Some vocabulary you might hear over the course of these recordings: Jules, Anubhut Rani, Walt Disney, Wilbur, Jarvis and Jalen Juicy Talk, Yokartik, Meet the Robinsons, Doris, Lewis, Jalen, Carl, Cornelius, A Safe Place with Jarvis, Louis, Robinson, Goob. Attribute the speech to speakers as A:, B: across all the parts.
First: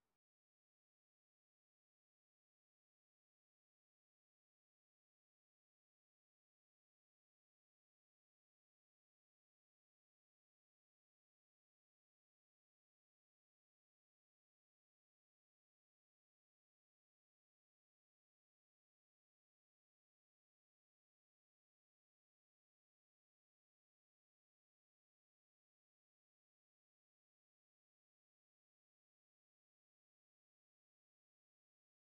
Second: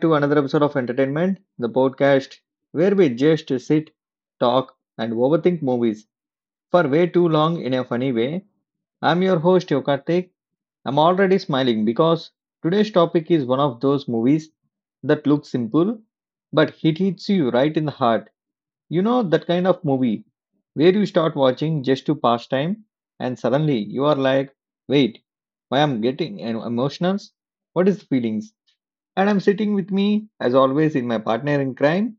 A: to another episode of Entertainment, the podcast where we just sit, talk, and overthink movies for way too long in a funny way. I'm your host Yokartik. I'm already smiling because today's topic is one of those movies that looks simple but it hits you right in the heart. You know, that kind of movie where you start watching just to pass time and suddenly you are like, wait, why I'm getting emotional? What is feelings? And I'm sitting with me, as always, in my partner in crime,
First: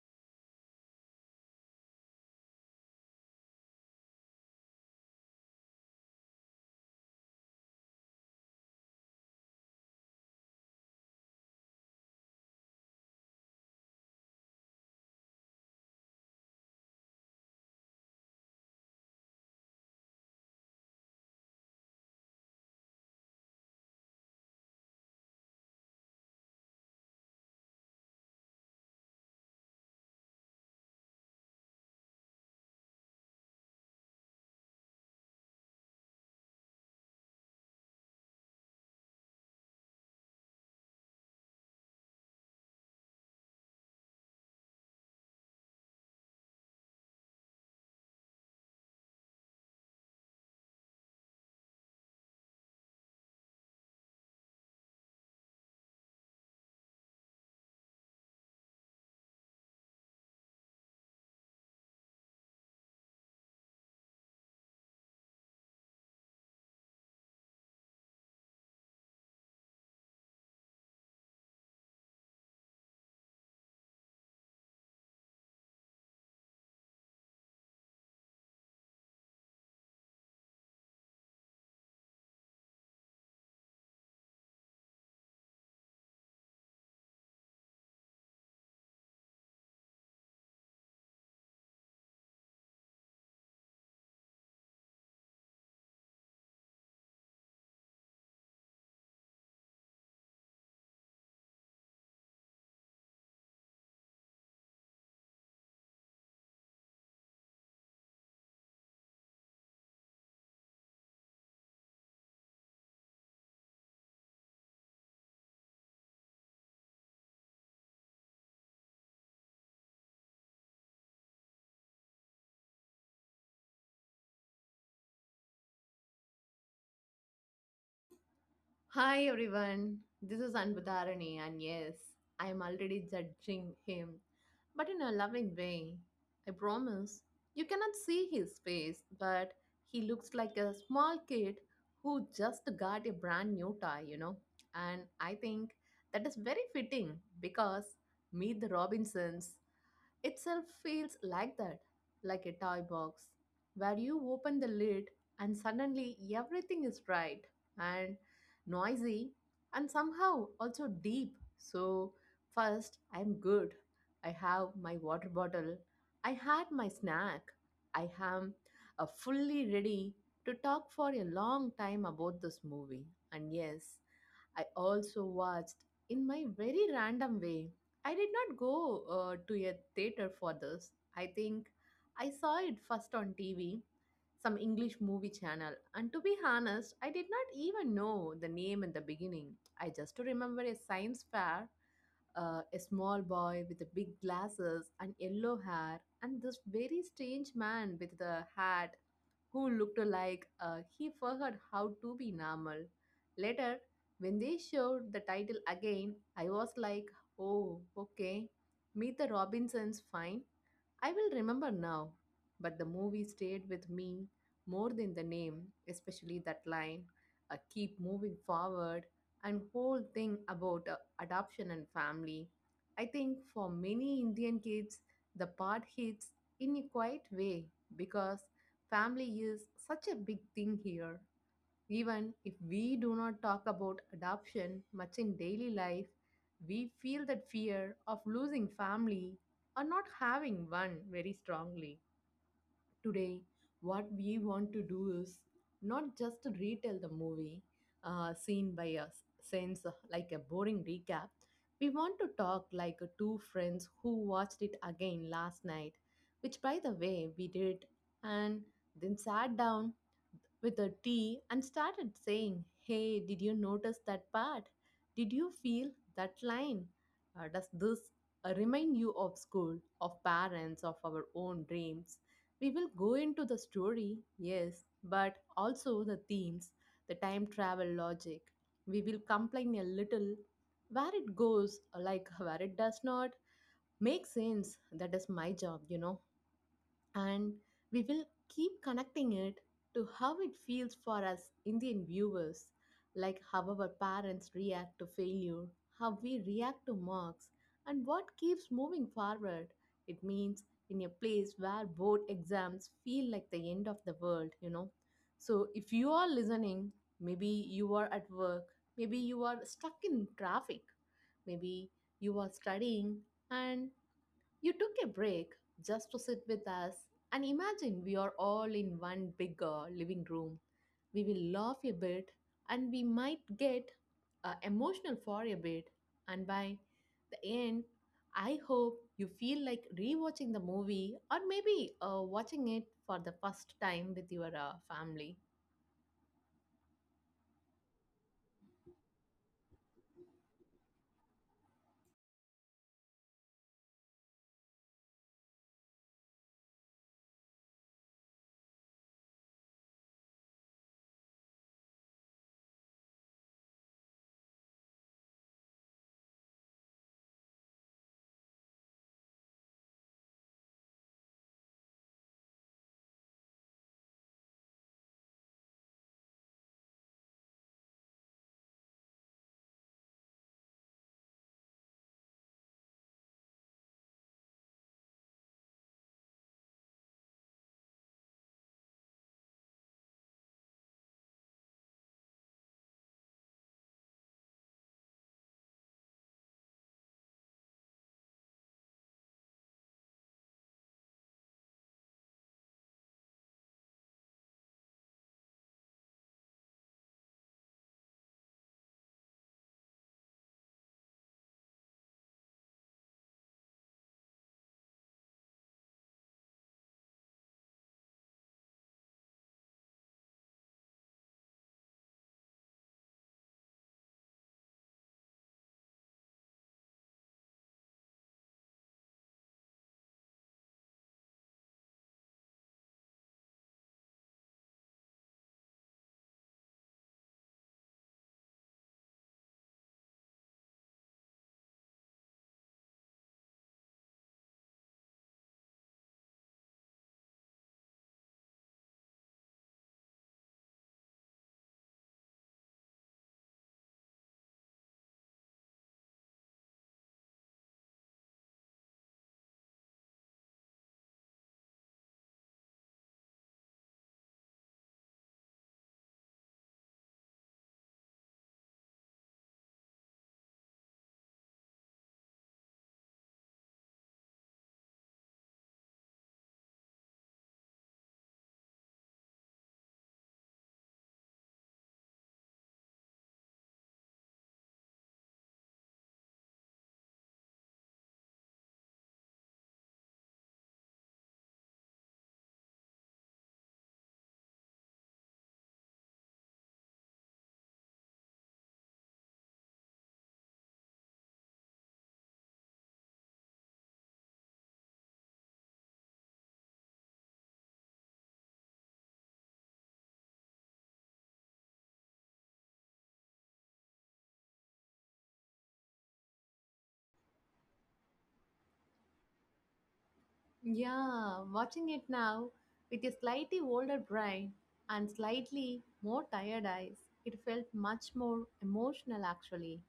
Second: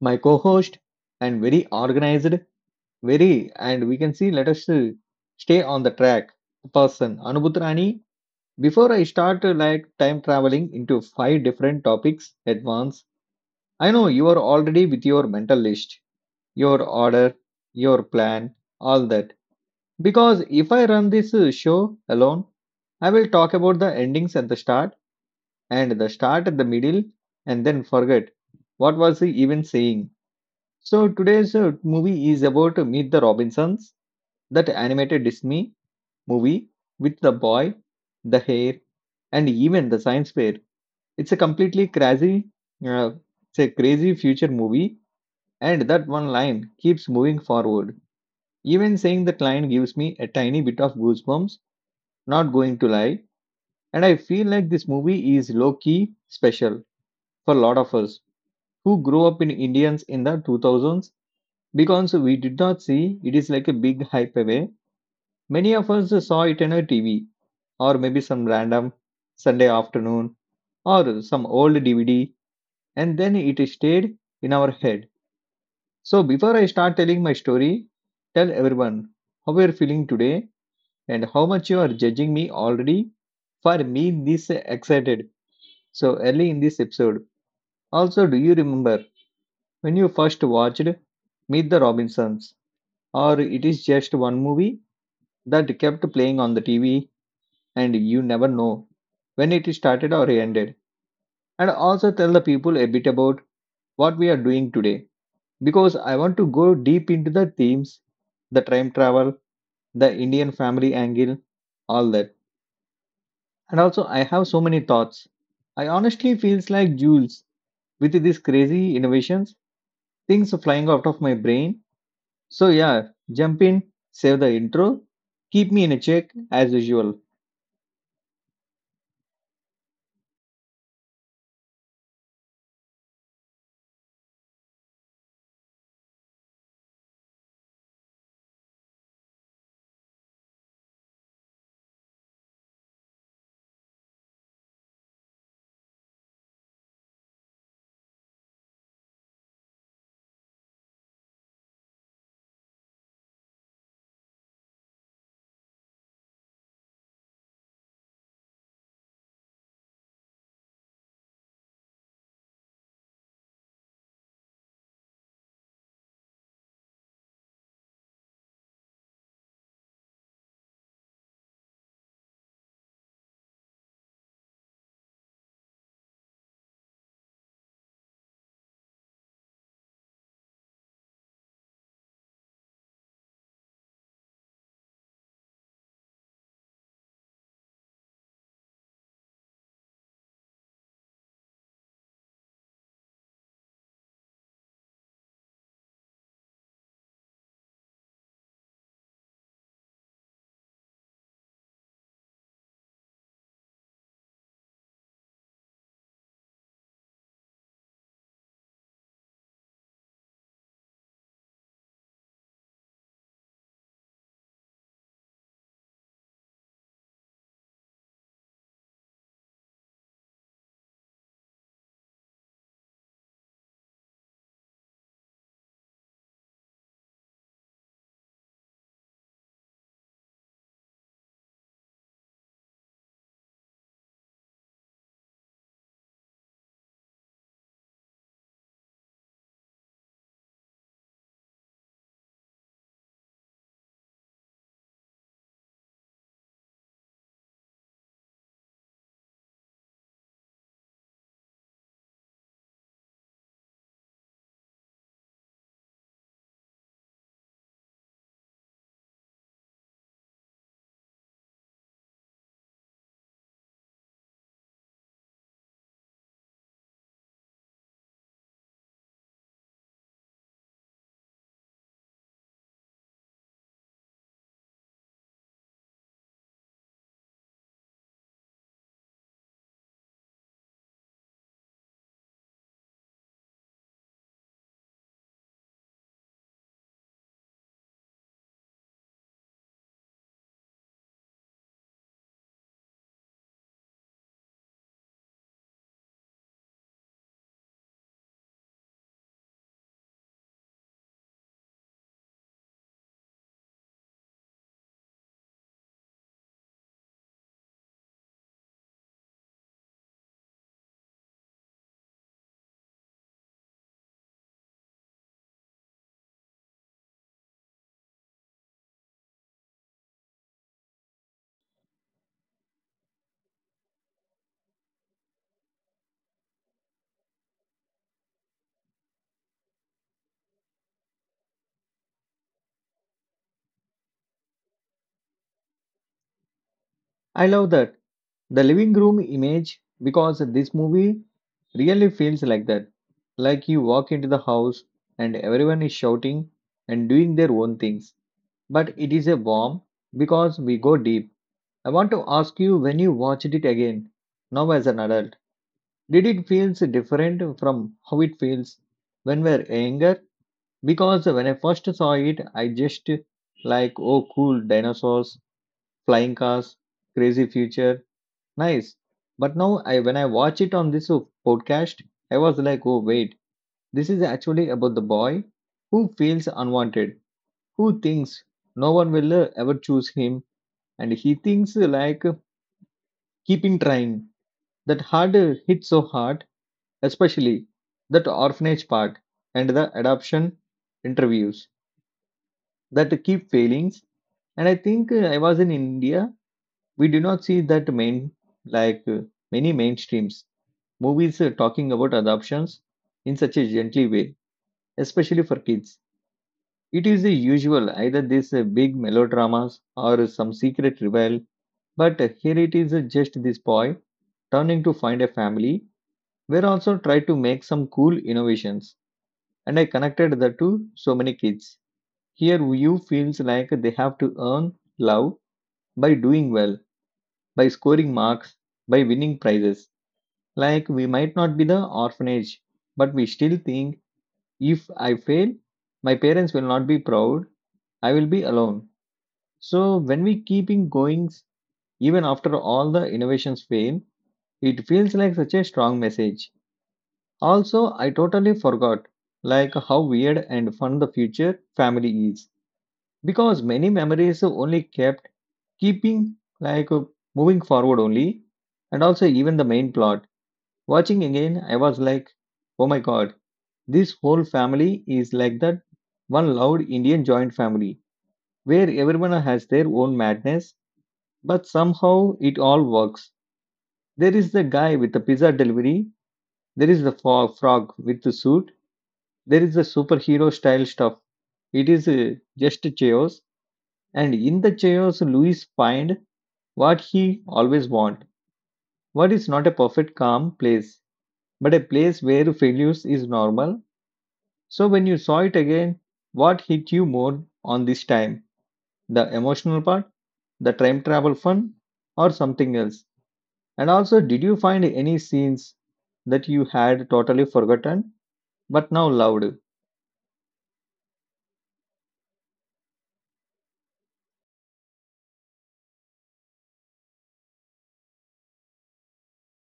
A: my co-host, and very organized, very, and we can see, let us stay on the track, person, Anubhut Rani. Before I start like time traveling into five different topics at once, I know you are already with your mental list your order, your plan, all that. Because if I run this show alone, I will talk about the endings at the start and the start at the middle and then forget what was he even saying. So today's movie is about Meet the Robinsons, that animated Disney movie with the boy, the hair, and even the science fair. It's a completely crazy, uh, it's a crazy future movie, and that one line keeps moving forward. Even saying the client gives me a tiny bit of goosebumps, not going to lie, and I feel like this movie is low key special for a lot of us who grew up in Indians in the 2000s because we did not see it is like a big hype away. Many of us saw it on a TV or maybe some random Sunday afternoon or some old DVD and then it stayed in our head. So before I start telling my story, tell everyone how we are feeling today and how much you are judging me already for me this excited so early in this episode. Also, do you remember when you first watched Meet the Robinsons, or it is just one movie that kept playing on the TV and you never know when it started or ended? And also tell the people a bit about what we are doing today because I want to go deep into the themes, the time travel, the Indian family angle, all that. And also, I have so many thoughts. I honestly feels like Jules with these crazy innovations, things are flying out of my brain. So yeah, jump in, save the intro, keep me in a check as usual.
B: Hi everyone, this is Anbudharani, and yes, I am already judging him, but in a loving way. I promise. You cannot see his face, but he looks like a small kid who just got a brand new tie, you know. And I think that is very fitting because Meet the Robinsons itself feels like that, like a toy box, where you open the lid and suddenly everything is bright and noisy and somehow also deep. So, first, I'm good. I have my water bottle. I had my snack. I am fully ready to talk for a long time about this movie. And yes, I also watched in my very random way. I did not go to a theater for this. I think I saw it first on TV, some English movie channel. And to be honest, I did not even know the name in the beginning. I just remember a science fair, a small boy with the big glasses and yellow hair, and this very strange man with the hat who looked like he forgot how to be normal. Later, when they showed the title again, I was like, oh, okay, Meet the Robinsons, fine. I will remember now, but the movie stayed with me more than the name, especially that line, keep moving forward, and whole thing about adoption and family. I think for many Indian kids, the part hits in a quiet way because family is such a big thing here. Even if we do not talk about adoption much in daily life, we feel that fear of losing family or not having one very strongly. Today, what we want to do is not just retell the movie scene by us, since like a boring recap. We want to talk like two friends who watched it again last night, which by the way we did, and then sat down with a tea and started saying, hey, did you notice that part? Did you feel that line? Does this remind you of school, of parents, of our own dreams? We will go into the story, yes, but also the themes, the time travel logic. We will complain a little where it goes, like where it does not make sense. That is my job, you know, and we will keep connecting it to how it feels for us Indian viewers, like how our parents react to failure, how we react to marks, and what keeps moving forward. It means in a place where board exams feel like the end of the world, you know. So if you are listening, maybe you are at work, maybe you are stuck in traffic, maybe you are studying and you took a break just to sit with us and imagine we are all in one big living room. We will laugh a bit and we might get emotional for a bit. And by the end, I hope you feel like rewatching the movie or maybe watching it for the first time with your family.
A: I love that. The living room image because this movie really feels like that. Like you walk into the house and everyone is shouting and doing their own things. But it is a warm because we go deep. I want to ask you when you watched it again, now as an adult, did it feels different from how it feels when we are younger? Because when I first saw it, I just like, oh, cool, dinosaurs, flying cars, crazy future, nice. But now, I when I watch it on this podcast, I was like, oh, wait, this is actually about the boy who feels unwanted, who thinks no one will ever choose him, and he thinks like keeping trying that hard hit so hard, especially that orphanage part and the adoption interviews that keep failing. And I think I was in India. We do not see that main like many mainstreams movies talking about adoptions in such a gently way, especially for kids. It is the usual either these big melodramas or some secret rebel, but here it is just this boy turning to find a family we also tried to make some cool innovations, and I connected the two so many kids. Here, you feels like they have to earn love by doing well, by scoring marks, by winning prizes. Like we might not be the orphanage, but we still think if I fail, my parents will not be proud. I will be alone. So when we keeping going, even after all the innovations fail, it feels like such a strong message. Also, I totally forgot like how weird and fun the future family is because many memories only kept keeping like moving forward only and also even the main plot. Watching again, I was like, oh my god, this whole family is like that one loud Indian joint family where everyone has their own madness, but somehow it all works. There is the guy with the pizza delivery, there is the frog with the suit, there is a superhero style stuff. It is just chaos, and in the chaos, Luis find what he always want. What is not a perfect calm place, but a place where failures is normal. So when you saw it again, what hit you more on this time? The emotional part, the time travel fun, or something else? And also, did you find any scenes that you had totally forgotten but now loved?
B: Yeah, watching it now with a slightly older brain and slightly more tired eyes, it felt much more emotional actually.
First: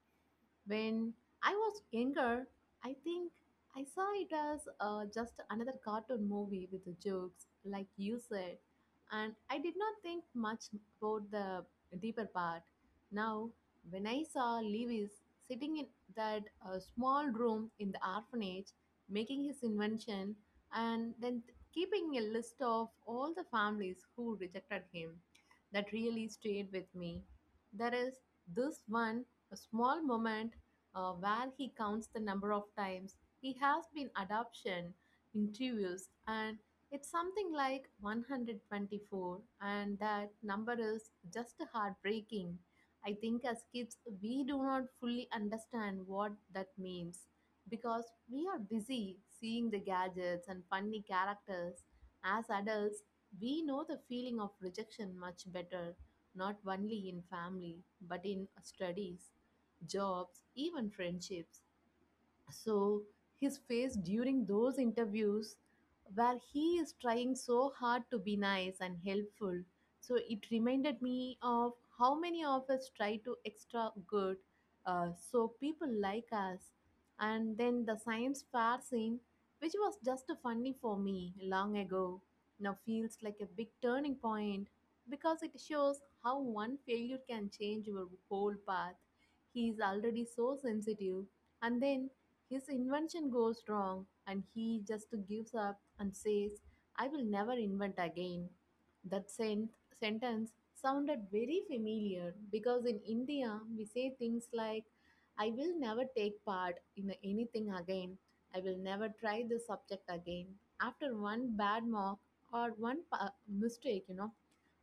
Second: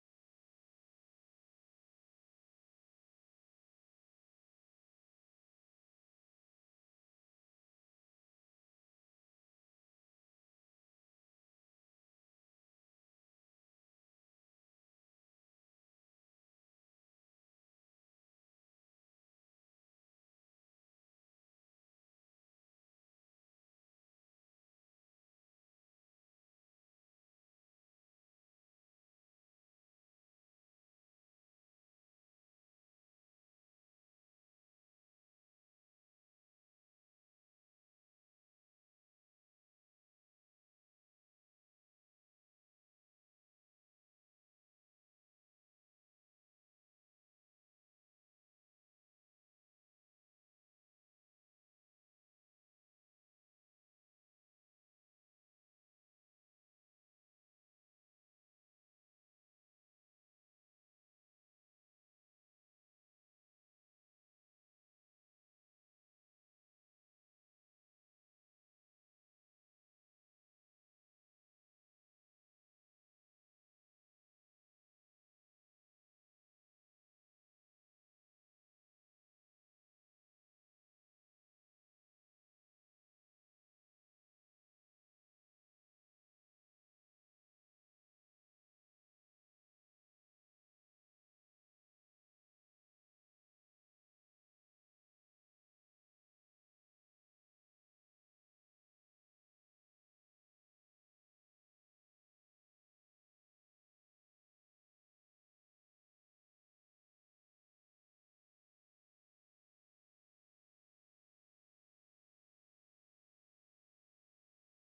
B: When I was younger, I think I saw it as just another cartoon movie with the jokes, like you said, and I did not think much about the deeper part. Now, when I saw Lewis sitting in that small room in the orphanage making his invention and then keeping a list of all the families who rejected him, that really stayed with me. There is this one a small moment where he counts the number of times he has been adoption interviews, and it's something like 124, and that number is just heartbreaking. I think as kids we do not fully understand what that means because we are busy seeing the gadgets and funny characters. As adults we know the feeling of rejection much better, not only in family but in studies, jobs, even friendships. So his face during those interviews where he is trying so hard to be nice and helpful. So it reminded me of how many of us try to extra good so people like us. And then the science fair scene, which was just funny for me long ago, now feels like a big turning point because it shows how one failure can change your whole path. He is already so sensitive and then his invention goes wrong and he just gives up and says, I will never invent again. That sen- sentence sounded very familiar because in India we say things like, I will never take part in anything again. I will never try this subject again. After one bad mock or one mistake, you know.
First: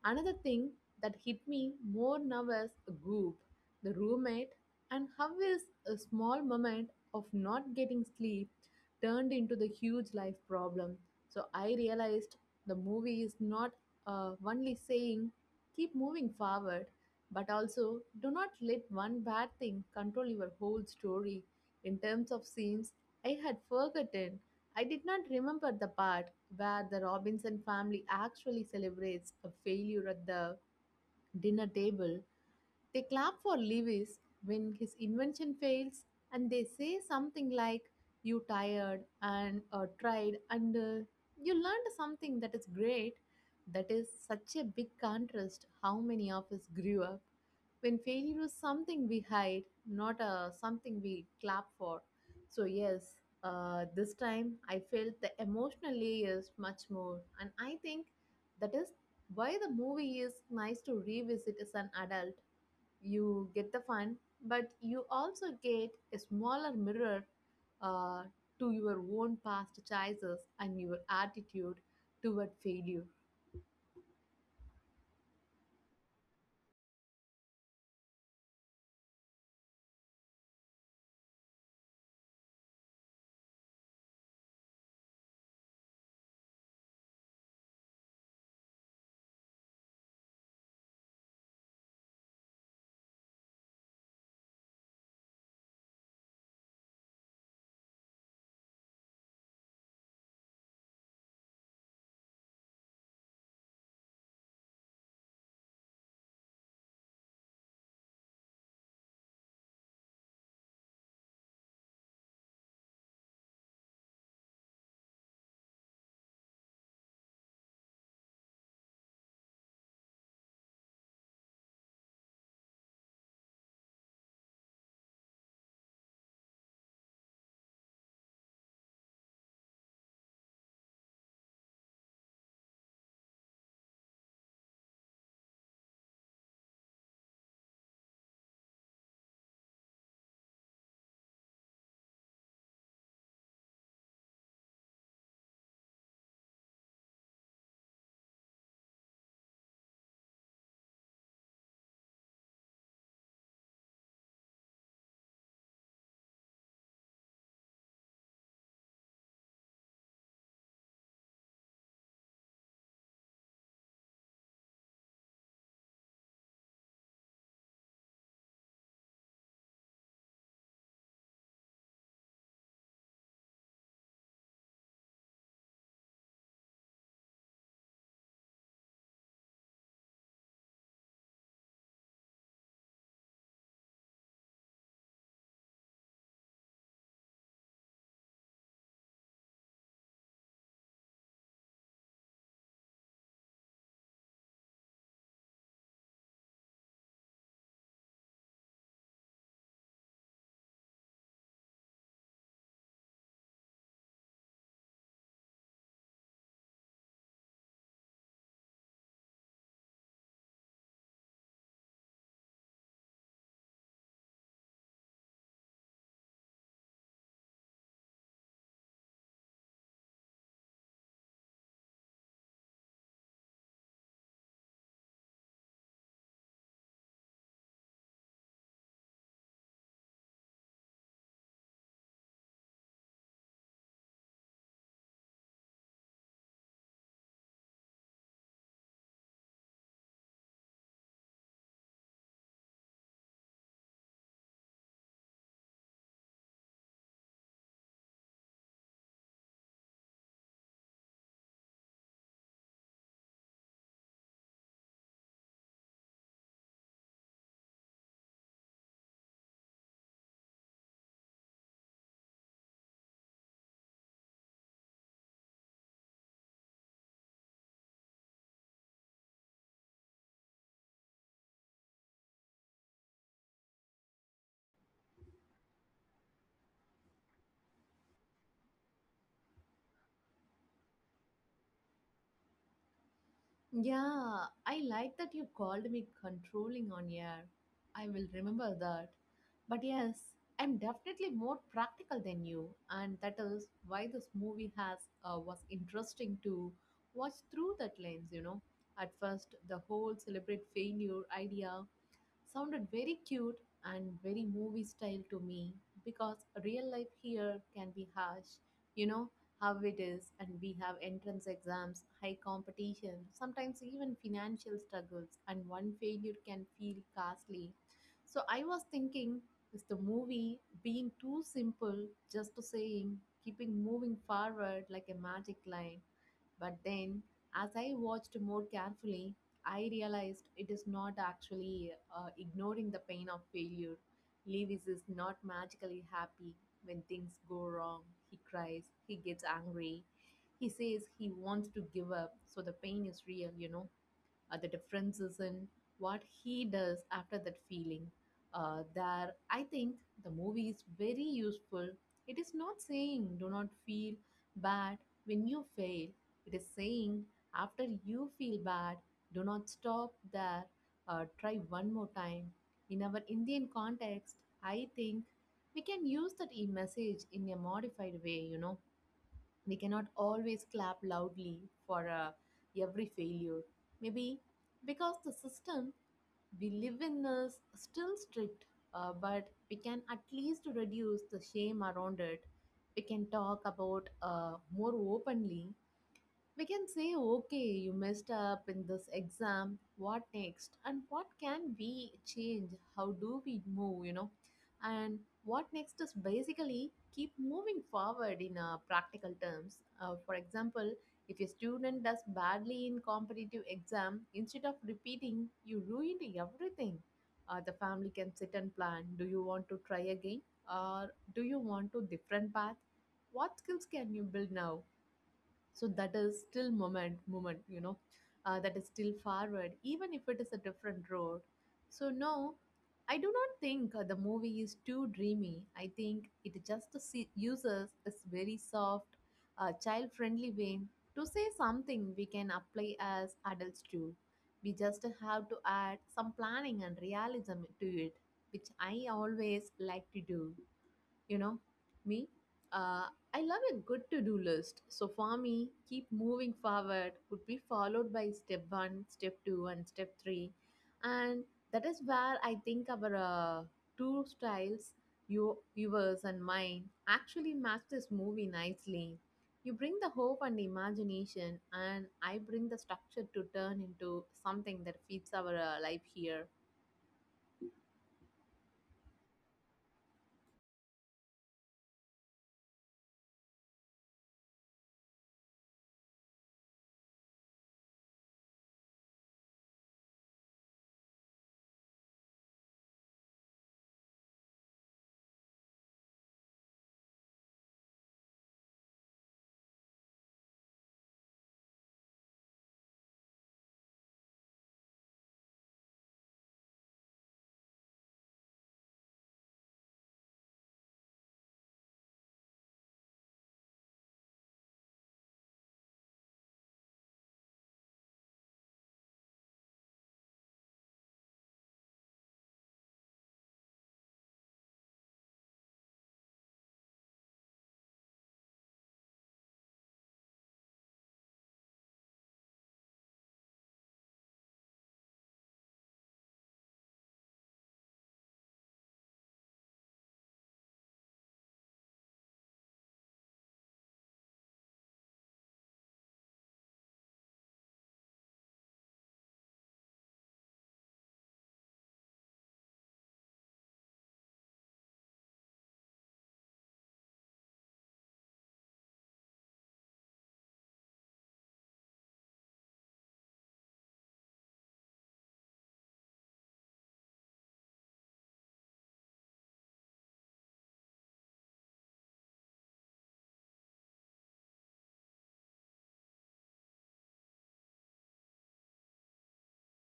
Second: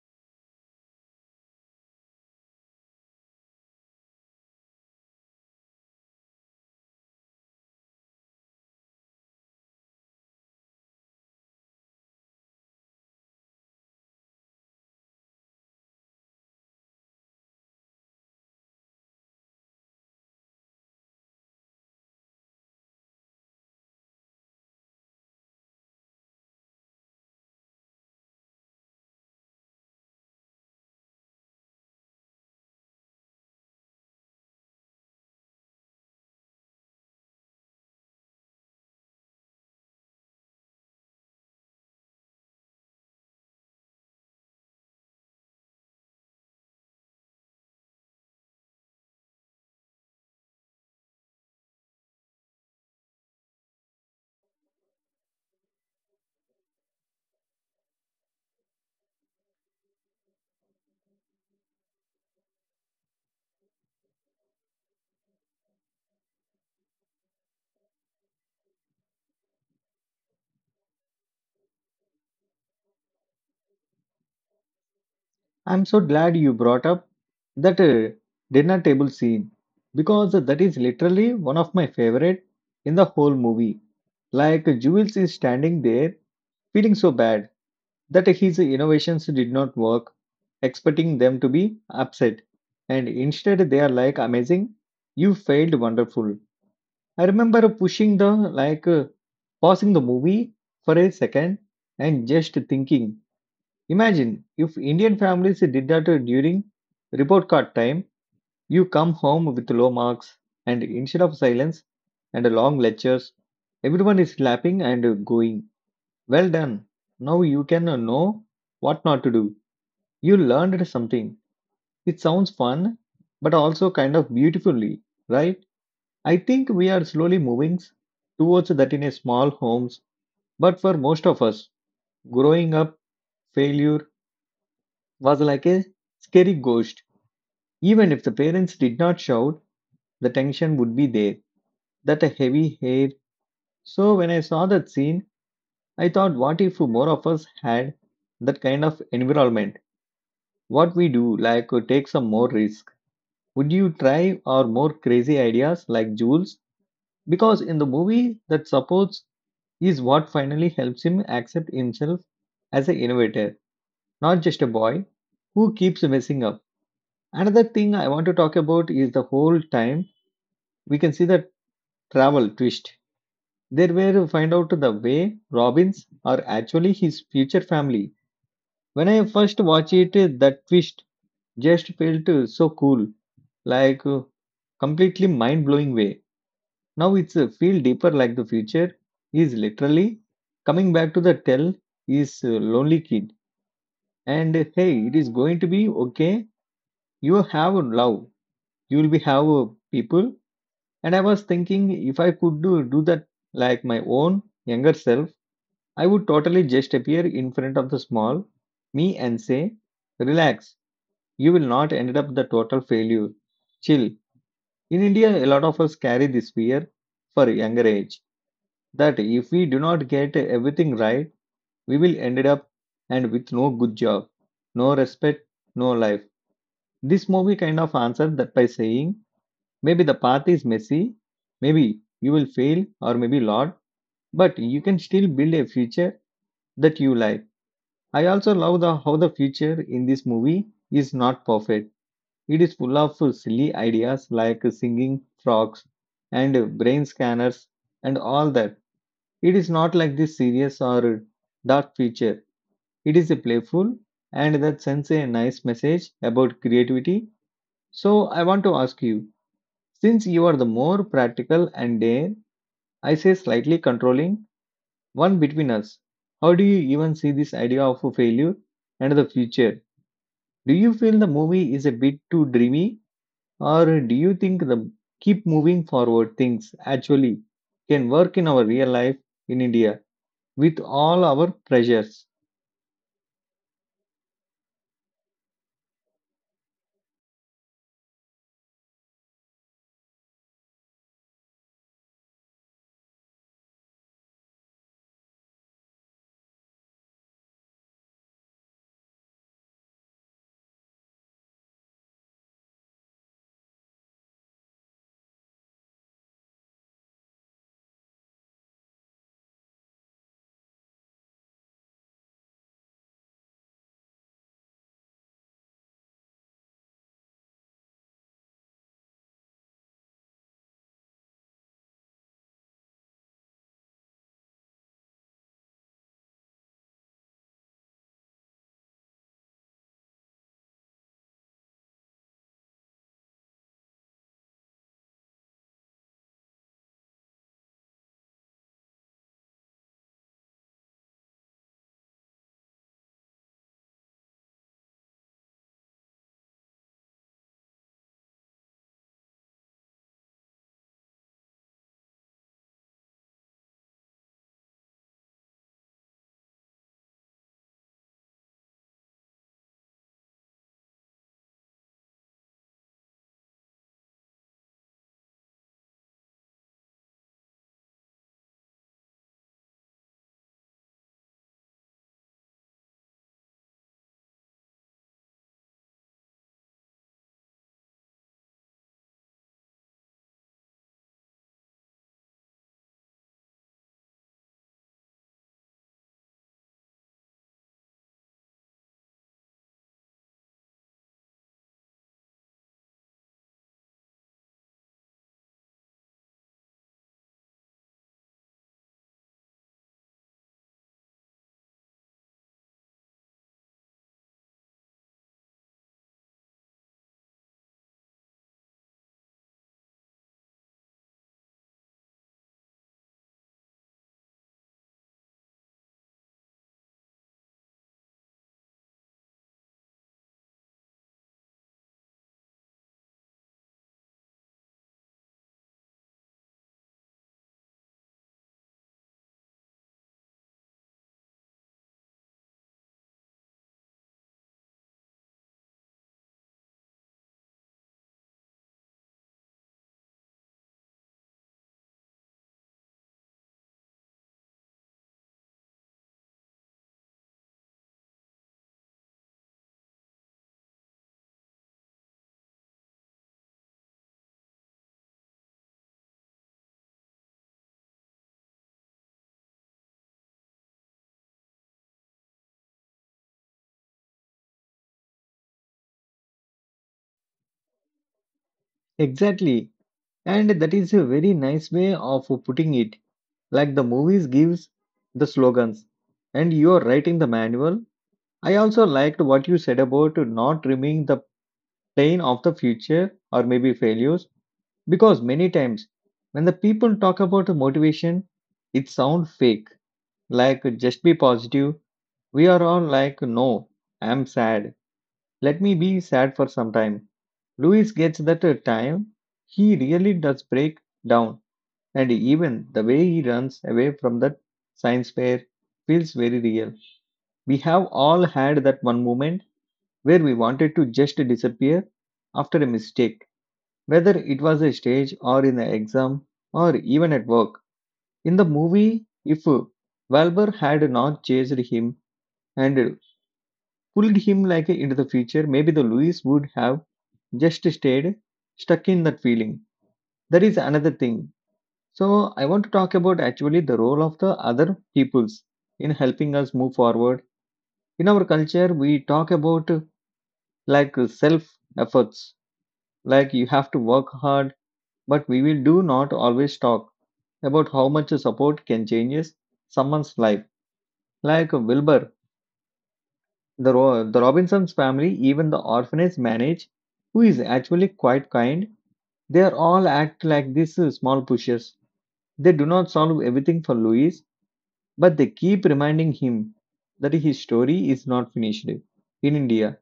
B: Another thing that hit me more now was Goop, the roommate, and how his a small moment of not getting sleep turned into the huge life problem. So I realized the movie is not only saying keep moving forward, but also do not let one bad thing control your whole story. In terms of scenes, I had forgotten. I did not remember the part where the Robinson family actually celebrates a failure at the dinner table. They clap for Lewis when his invention fails and they say something like, you tired and tried and you learned something that is great. That is such a big contrast how many of us grew up when failure was something we hide, not something we clap for. So, yes, this time I felt the emotional layers much more, and I think that is why the movie is nice to revisit as an adult. You get the fun, but you also get a smaller mirror uh, to your own past choices and your attitude toward failure.
A: I'm so glad you brought up that dinner table scene because that is literally one of my favorite in the whole movie. Like Jules is standing there feeling so bad that his innovations did not work, expecting them to be upset. And instead they are like amazing, you failed wonderful. I remember pushing the like pausing the movie for a second and just thinking, imagine if Indian families did that during report card time, you come home with low marks, and instead of silence and long lectures, everyone is clapping and going, well done! Now you can know what not to do. You learned something. It sounds fun, but also kind of beautifully, right? I think we are slowly moving towards that in a small homes, but for most of us, growing up, failure was like a scary ghost. Even if the parents did not shout, the tension would be there, that a heavy hair. So when I saw that scene, I thought, what if more of us had that kind of environment? What we do, like take some more risk. Would you try or more crazy ideas like Jules? Because in the movie, that supports is what finally helps him accept himself as an innovator, not just a boy who keeps messing up. Another thing I want to talk about is the whole time we can see the travel twist. They were find out the way Robins are actually his future family. When I first watched it, that twist just felt so cool, like completely mind blowing way. Now it's feel deeper like the future is literally coming back to the tell is lonely kid and hey it is going to be okay. You have love, you will be have people. And I was thinking if I could do that like my own younger self, I would totally just appear in front of the small me and say, relax, you will not end up the total failure. Chill. In India, a lot of us carry this fear for younger age that if we do not get everything right, we will end up and with no good job, no respect, no life. This movie kind of answered that by saying, maybe the path is messy, maybe you will fail or maybe lot, but you can still build a future that you like. I also love the how the future in this movie is not perfect. It is full of silly ideas like singing frogs and brain scanners and all that. It is not like this serious or dark future. It is a playful and that sends a nice message about creativity. So I want to ask you, since you are the more practical and dare, I say slightly controlling one between us. How do you even see this idea of failure and the future? Do you feel the movie is a bit too dreamy, or do you think the keep moving forward things actually can work in our real life in India with all our pressures?
B: Yeah, I like that you called me controlling on air. I will remember that. But yes, I'm definitely more practical than you, and that is why this movie has was interesting to watch through that lens. You know, at first the whole celebrate failure idea sounded very cute and very movie style to me because real life here can be harsh. You know how it is, and we have entrance exams, high competition, sometimes even financial struggles, and one failure can feel costly. So I was thinking, is the movie being too simple just to saying, keeping moving forward like a magic line? But then, as I watched more carefully, I realized it is not actually ignoring the pain of failure. Lewis is not magically happy when things go wrong. He cries, he gets angry, he says he wants to give up, so the pain is real, you know. The differences in what he does after that feeling. There, I think the movie is very useful. It is not saying do not feel bad when you fail, it is saying after you feel bad, do not stop there, try one more time. In our Indian context, I think we can use that e message in a modified way, you know. We cannot always clap loudly for every failure. Maybe because the system we live in is still strict, but we can at least reduce the shame around it. We can talk about more openly. We can say, okay, you messed up in this exam. What next? And what can we change? How do we move? You know, and what next is basically keep moving forward in practical terms. For example, if a student does badly in competitive exam, instead of repeating, you ruined everything. The family can sit and plan. Do you want to try again, or do you want to different path? What skills can you build now? So that is still moment, you know. That is still forward even if it is a different road. So no, I do not think the movie is too dreamy. I think it just uses its very soft child friendly way to say something we can apply as adults too. We just have to add some planning and realism to it, which I always like to do. You know me. Uh, i love a good to-do list. So for me keep moving forward would be followed by step one, step two, and step three. And that is where I think our two styles, yours and mine, actually match this movie nicely. You bring the hope and imagination, and I bring the structure to turn into something that fits our life here.
A: Exactly, and that is a very nice way of putting it. Like the movies gives the slogans, and you are writing the manual. I also liked what you said about not dreaming the plane of the future or maybe failures. Because many times when the people talk about motivation, it sounds fake. Like just be positive. We are all like, no, I'm sad. Let me be sad for some time. Louis gets that time. He really does break down. And even the way he runs away from that science fair feels very real. We have all had that one moment where we wanted to just disappear after a mistake, whether it was a stage or in an exam or even at work. In the movie, if Wilbur had not chased him and pulled him like into the future, maybe the Louis would have just stayed stuck in that feeling. That is another thing. So I want to talk about actually the role of the other peoples in helping us move forward. In our culture, we talk about like self efforts, like you have to work hard, but we will do not always talk about how much support can change someone's life. Like Wilbur, the Robinsons family, even the orphanage manage, who is actually quite kind. They are all act like these small pushers. They do not solve everything for Louis, but they keep reminding him that his story is not finished in India.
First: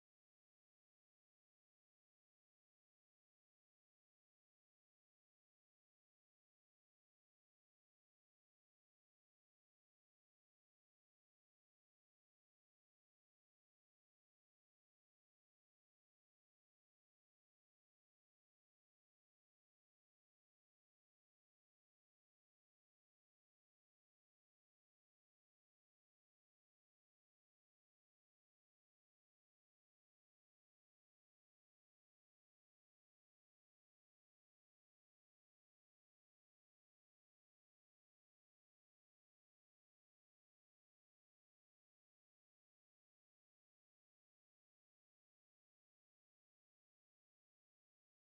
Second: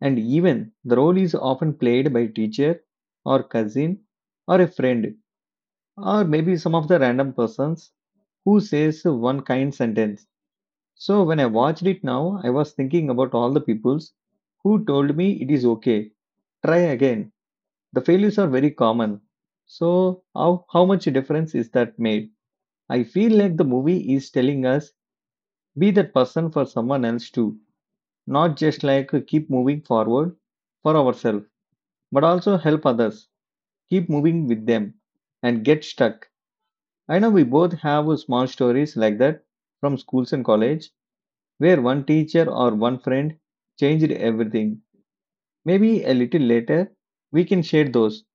A: And even the role is often played by teacher or cousin or a friend or maybe some of the random persons who says one kind sentence. So when I watched it now, I was thinking about all the peoples who told me it is okay. Try again. The failures are very common. So how much difference is that made? I feel like the movie is telling us be that person for someone else too, not just like keep moving forward for ourselves, but also help others, keep moving with them and get stuck. I know we both have small stories like that from schools and college where one teacher or one friend changed everything. Maybe a little later we can share those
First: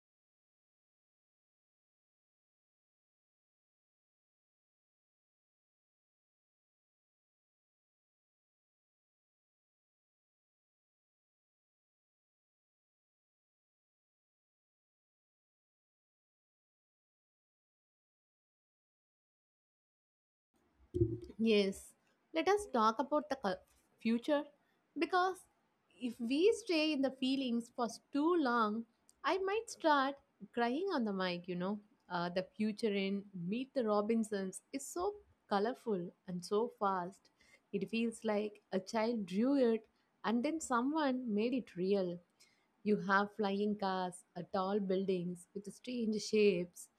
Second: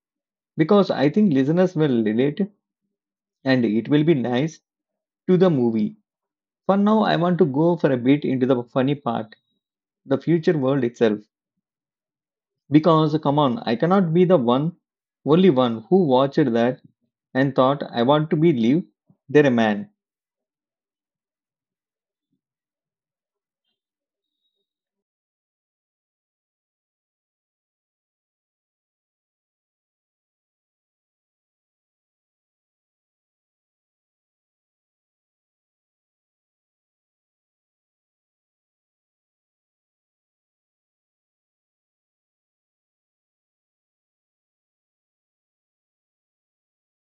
A: because I think listeners will relate and it will be nice to the movie. For now, I want to go for a bit into the funny part, the future world itself. Because come on, I cannot be only one who watched that and thought I want to be live there a man.
B: Yes, let us talk about the future because if we stay in the feelings for too long, I might start crying on the mic, you know. The future in Meet the Robinsons is so colorful and so fast. It feels like a child drew it and then someone made it real. You have flying cars, tall buildings with strange shapes,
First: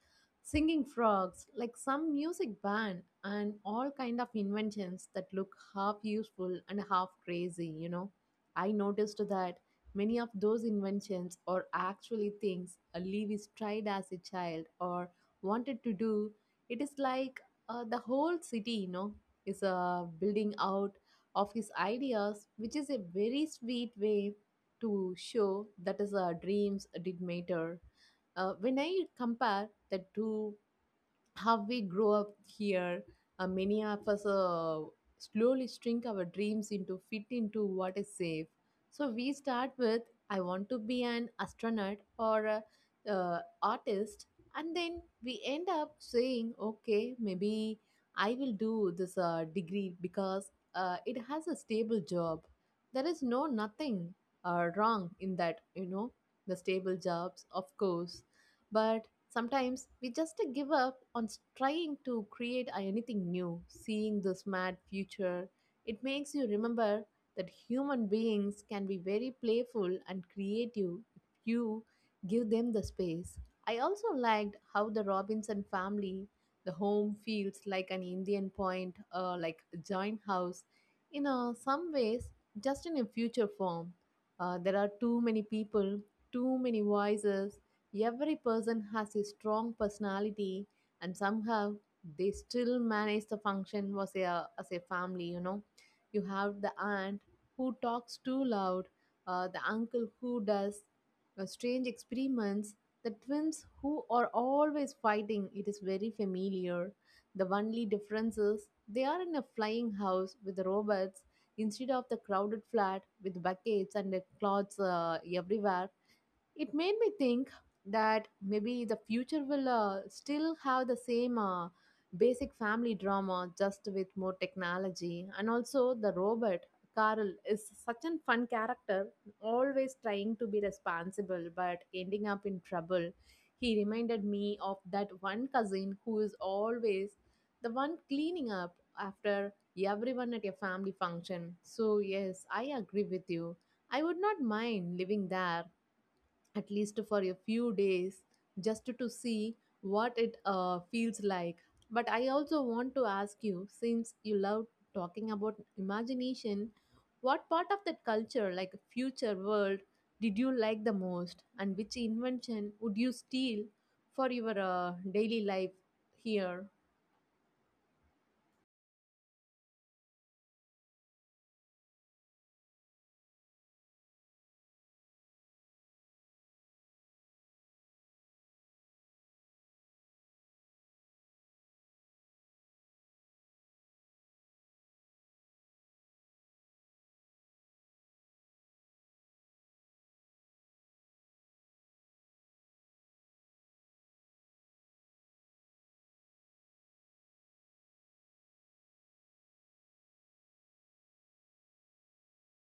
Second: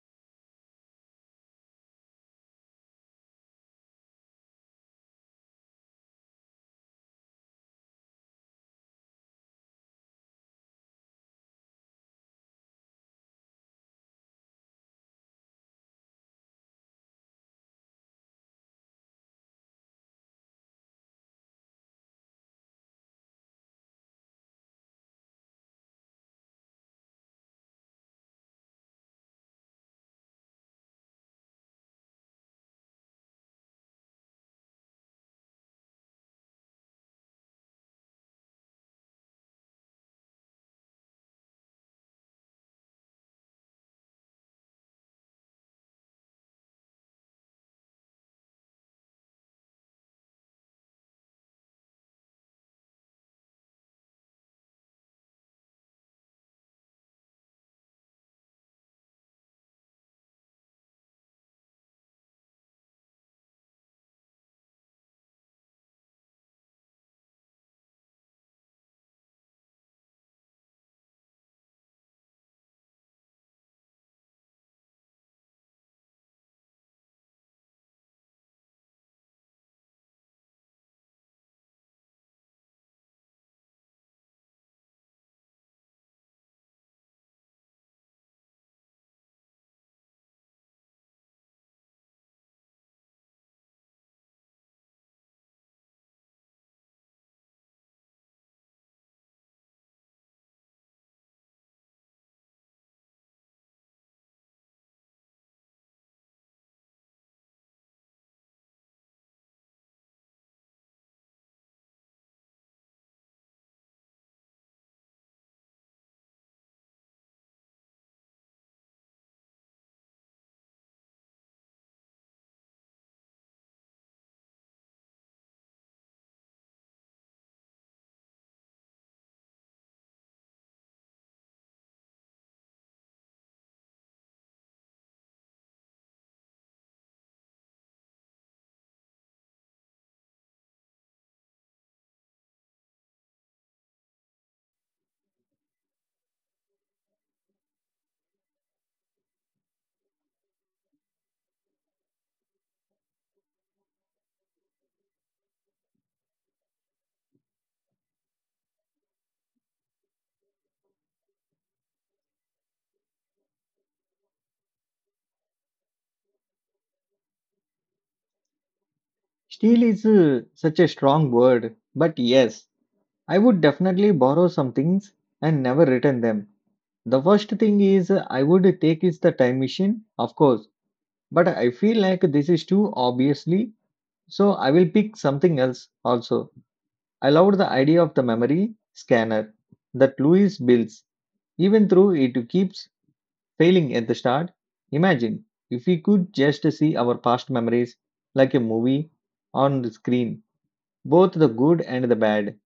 B: singing frogs like some music band, and all kind of inventions that look half useful and half crazy. I noticed that many of those inventions are actually things a Lewis tried as a child or wanted to do. It is like the whole city, is building out of his ideas, which is a very sweet way to show that is our dreams did matter. When I compare the two, how we grow up here, many of us slowly shrink our dreams into fit into what is safe. So we start with I want to be an astronaut or a artist, and then we end up saying okay, maybe I will do this degree because it has a stable job. There is no nothing wrong in that, the stable jobs of course, but sometimes we just give up on trying to create anything new. Seeing this mad future, it makes you remember that human beings can be very playful and creative if you give them the space. I also liked how the Robinson family, the home feels like an Indian point or like a joint house. In some ways, just in a future form. There are too many people, too many voices. Every person has a strong personality, and somehow they still manage the function was a, as a family. You know, you have the aunt who talks too loud, the uncle who does strange experiments, the twins who are always fighting. It is very familiar. The only difference is they are in a flying house with robots instead of the crowded flat with buckets and cloths everywhere. It made me think that maybe the future will still have the same basic family drama, just with more technology. And also the robot Carl is such a fun character, always trying to be responsible but ending up in trouble. He reminded me of that one cousin who is always the one cleaning up after everyone at your family function. So yes, I agree with you, I would not mind living there, at least for a few days, just to see what it feels like. But I also want to ask you, since you love talking about imagination, what part of that culture like future world did you like the most, and which invention would you steal for your daily life here?
A: Steal is such a strong word, but yes, I would definitely borrow some things and never return them. The first thing is I would take is the time machine, of course, but I feel like this is too obviously, so I will pick something else also. I loved the idea of the memory scanner that Louis builds, even though it keeps failing at the start. Imagine if we could just see our past memories like a movie on the screen, both the good and the bad.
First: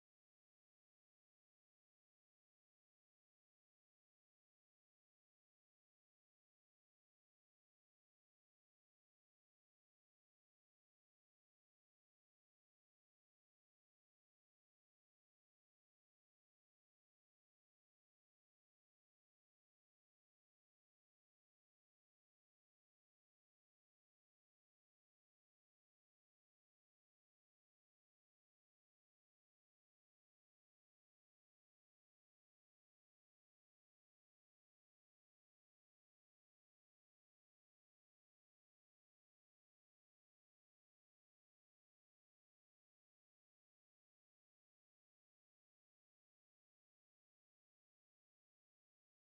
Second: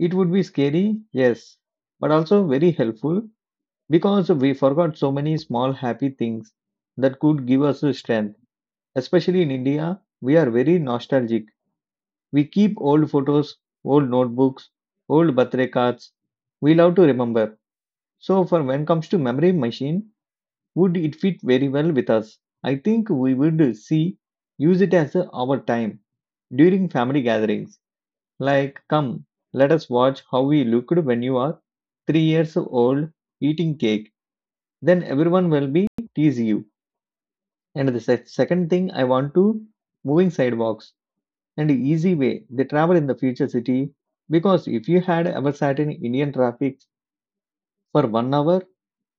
A: It would be scary, yes, but also very helpful because we forgot so many small happy things that could give us the strength. Especially in India, we are very nostalgic. We keep old photos, old notebooks, old birthday cards. We love to remember. So, for when comes to memory machine, would it fit very well with us? I think we would see use it as our time during family gatherings like, come, let us watch how you looked when you are 3 years old eating cake. Then everyone will be tease you. And the second thing, I want to moving sidewalks and easy way they travel in the future city because if you had ever sat in Indian traffic for 1 hour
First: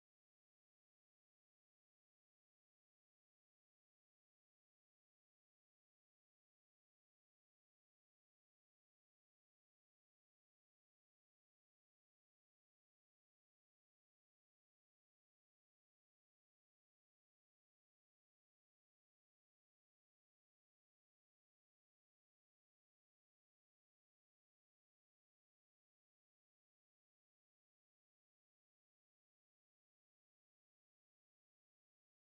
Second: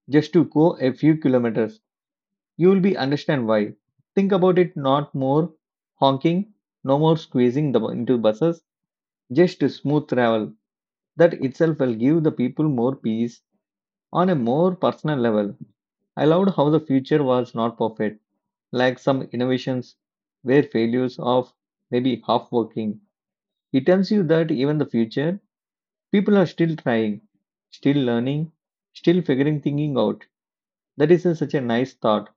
A: just to go a few kilometers, you will be understand why. Think about it, not more honking, no more squeezing into buses, just smooth travel. That itself will give the people more peace on a more personal level. I loved how the future was not perfect, like some innovations were failures of maybe half working. It tells you that even the future, people are still trying, still learning, still figuring thinking out. Such a nice thought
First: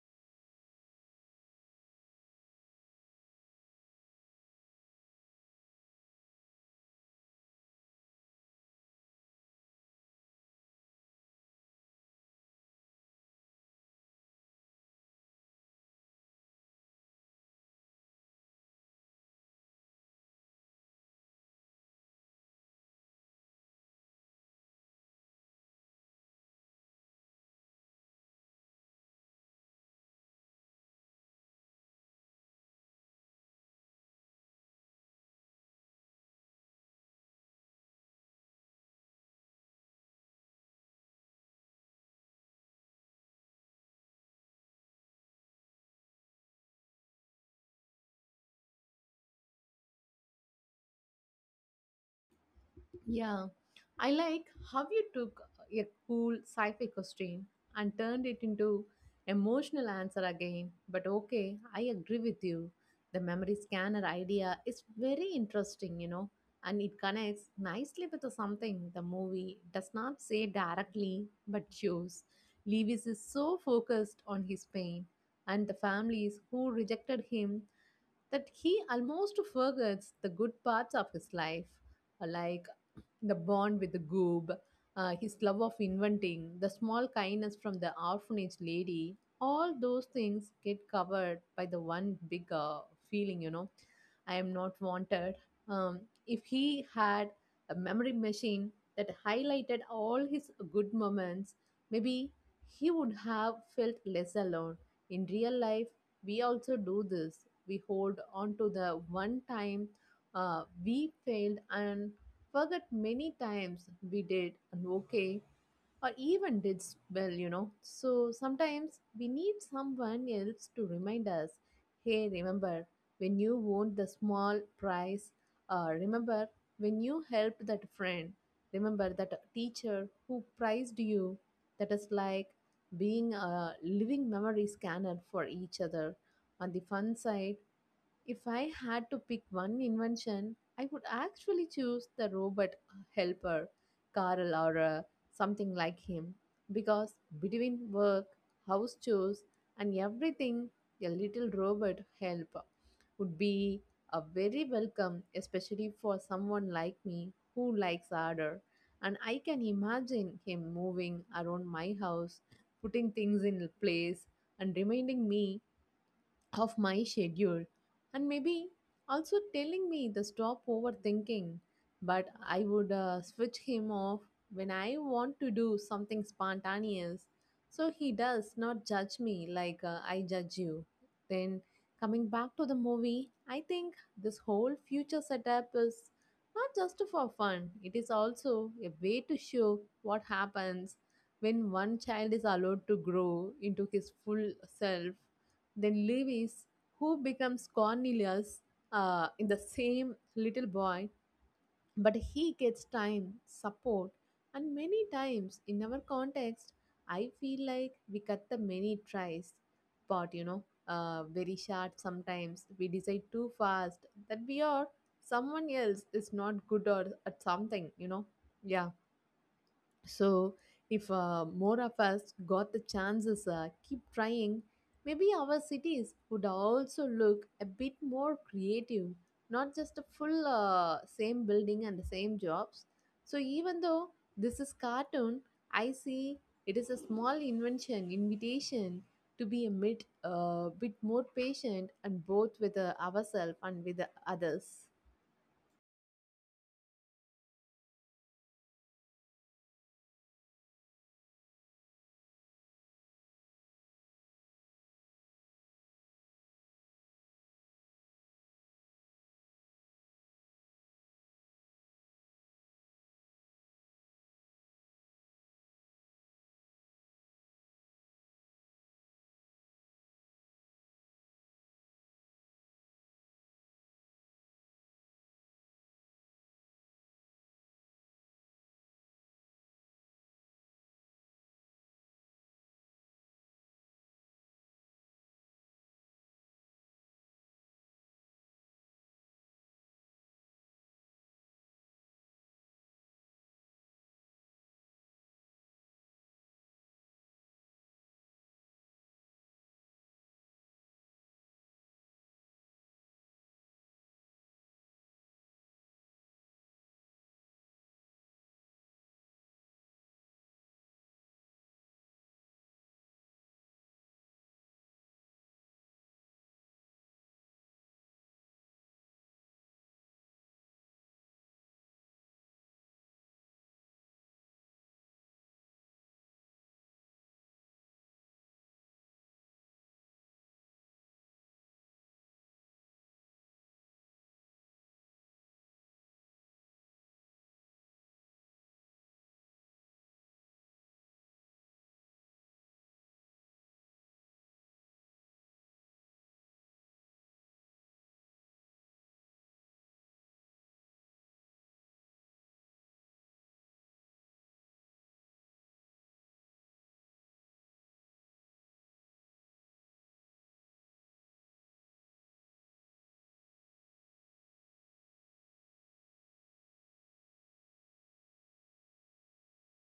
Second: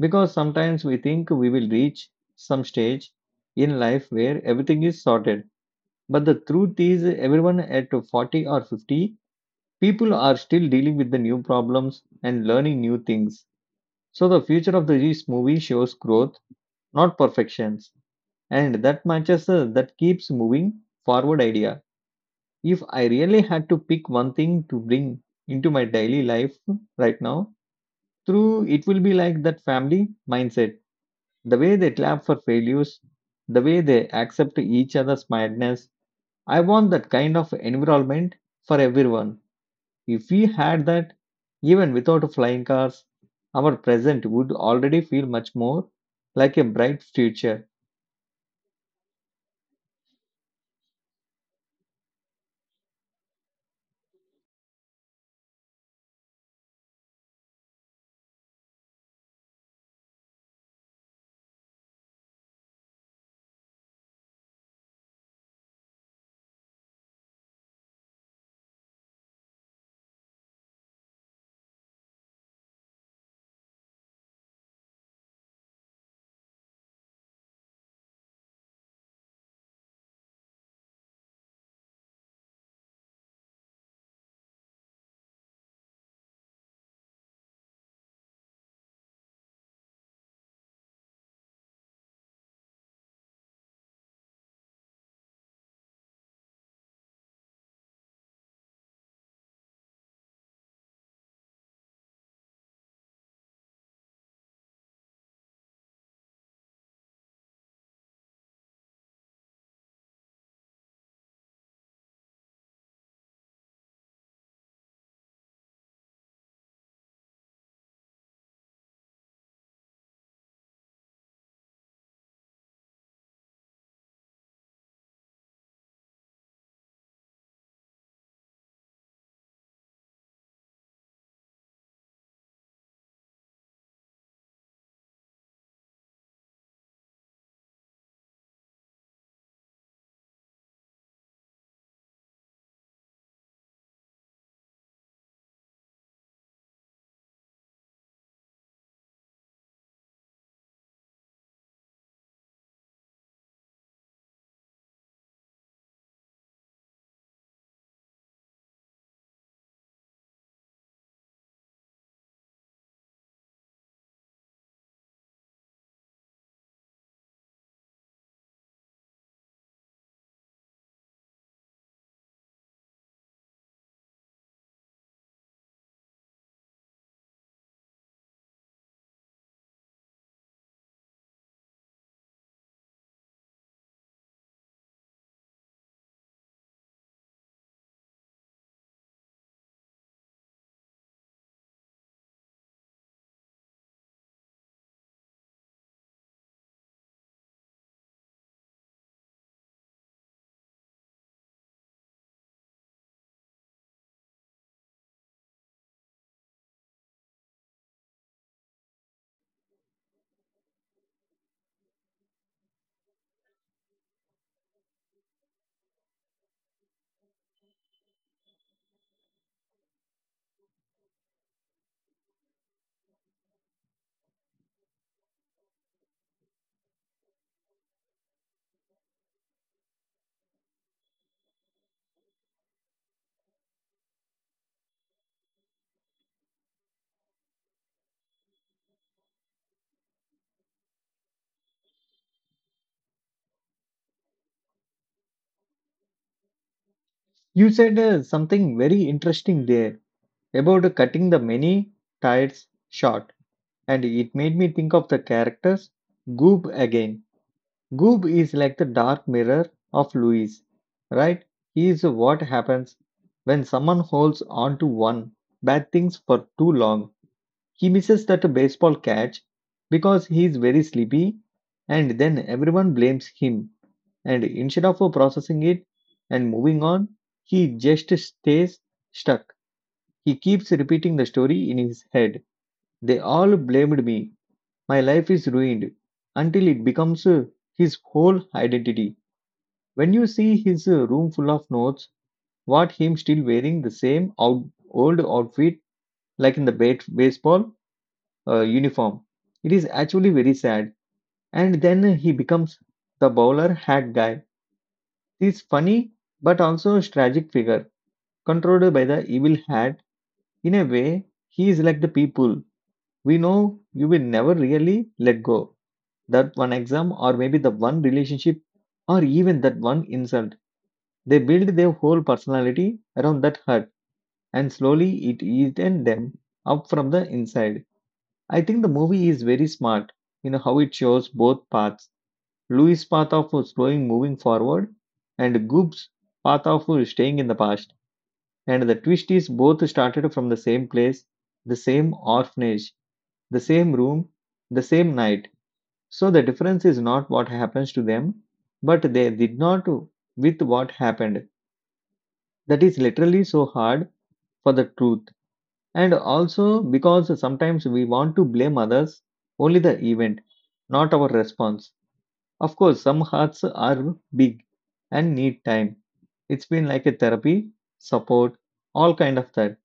A: because sometimes we think we will reach some stage in life where everything is sorted. But the truth is, everyone at 40 or 50, people are still dealing with the new problems and learning new things. So the future of this movie shows growth, not perfections. And that matches that keeps moving forward idea. If I really had to pick one thing to bring into my daily life right now, through it will be like that family mindset. The way they clap for failures, the way they accept each other's madness. I want that kind of environment for everyone. If we had that, even without flying cars, our present would already feel much more like a bright future.
B: Yeah, I like how you took a cool sci fi question and turned it into emotional answer again. But okay, I agree with you. The memory scanner idea is very interesting, and it connects nicely with the something the movie does not say directly but shows. Lewis is so focused on his pain and the families who rejected him that he almost forgets the good parts of his life, like the bond with the goob, his love of inventing, the small kindness from the orphanage lady. All those things get covered by the one big feeling, I am not wanted. Um, if he had a memory machine that highlighted all his good moments, maybe he would have felt less alone. In real life, we also do this. We hold on to the one time we failed and forget many times we did an okay or even did well, you know. So sometimes we need someone else to remind us, hey, remember when you won the small prize, remember when you helped that friend, remember that teacher who prized you. That is like being a living memory scanner for each other. On the fun side, if I had to pick one invention, I would actually choose the robot helper, Carl or something like him. Because between work, house chores, and everything, a little robot help would be a very welcome, especially for someone like me who likes order. And I can imagine him moving around my house, putting things in place, and reminding me of my schedule, and maybe also telling me the stop overthinking. But I would switch him off when I want to do something spontaneous, so he does not judge me like I judge you. Then, coming back to the movie, I think this whole future setup is not just for fun, it is also a way to show what happens when one child is allowed to grow into his full self. Then Lewis, who becomes Cornelius, in the same little boy, but he gets time, support, and many times in our context, I feel like we cut the many tries part, very short sometimes. We decide too fast that we are someone else is not good or at something, you know. Yeah. So, if more of us got the chances, keep trying, maybe our cities would also look a bit more creative, not just a full same building and the same jobs. So, even though this is cartoon, I see it is a small invention, invitation to be a bit, bit more patient and both with ourselves and with the others.
A: You said something very interesting there about cutting the many tides short, and it made me think of the characters Goob again. Goob is like the dark mirror of Louis, right? He is what happens when someone holds on to one bad things for too long. He misses that baseball catch because he is very sleepy, and then everyone blames him. And instead of processing it and moving on, he just stays stuck. He keeps repeating the story in his head. They all blamed me. My life is ruined until it becomes his whole identity. When you see his room full of notes, what him still wearing the old outfit like in the baseball uniform. It is actually very sad. And then he becomes the bowler hat guy. This funny but also tragic figure, controlled by the evil hat. In a way, he is like the people we know you will never really let go. That one exam, or maybe the one relationship, or even that one insult. They build their whole personality around that hurt, and slowly it eaten them up from the inside. I think the movie is very smart in how it shows both paths. Louis' path of slowing moving forward, and Goob's path of staying in the past. And the twist is both started from the same place, the same orphanage, the same room, the same night. So the difference is not what happens to them, but they did not with what happened. That is literally so hard for the truth. And also because sometimes we want to blame others, only the event, not our response. Of course, some hearts are big and need time. It's been like a therapy, support, all kind of that.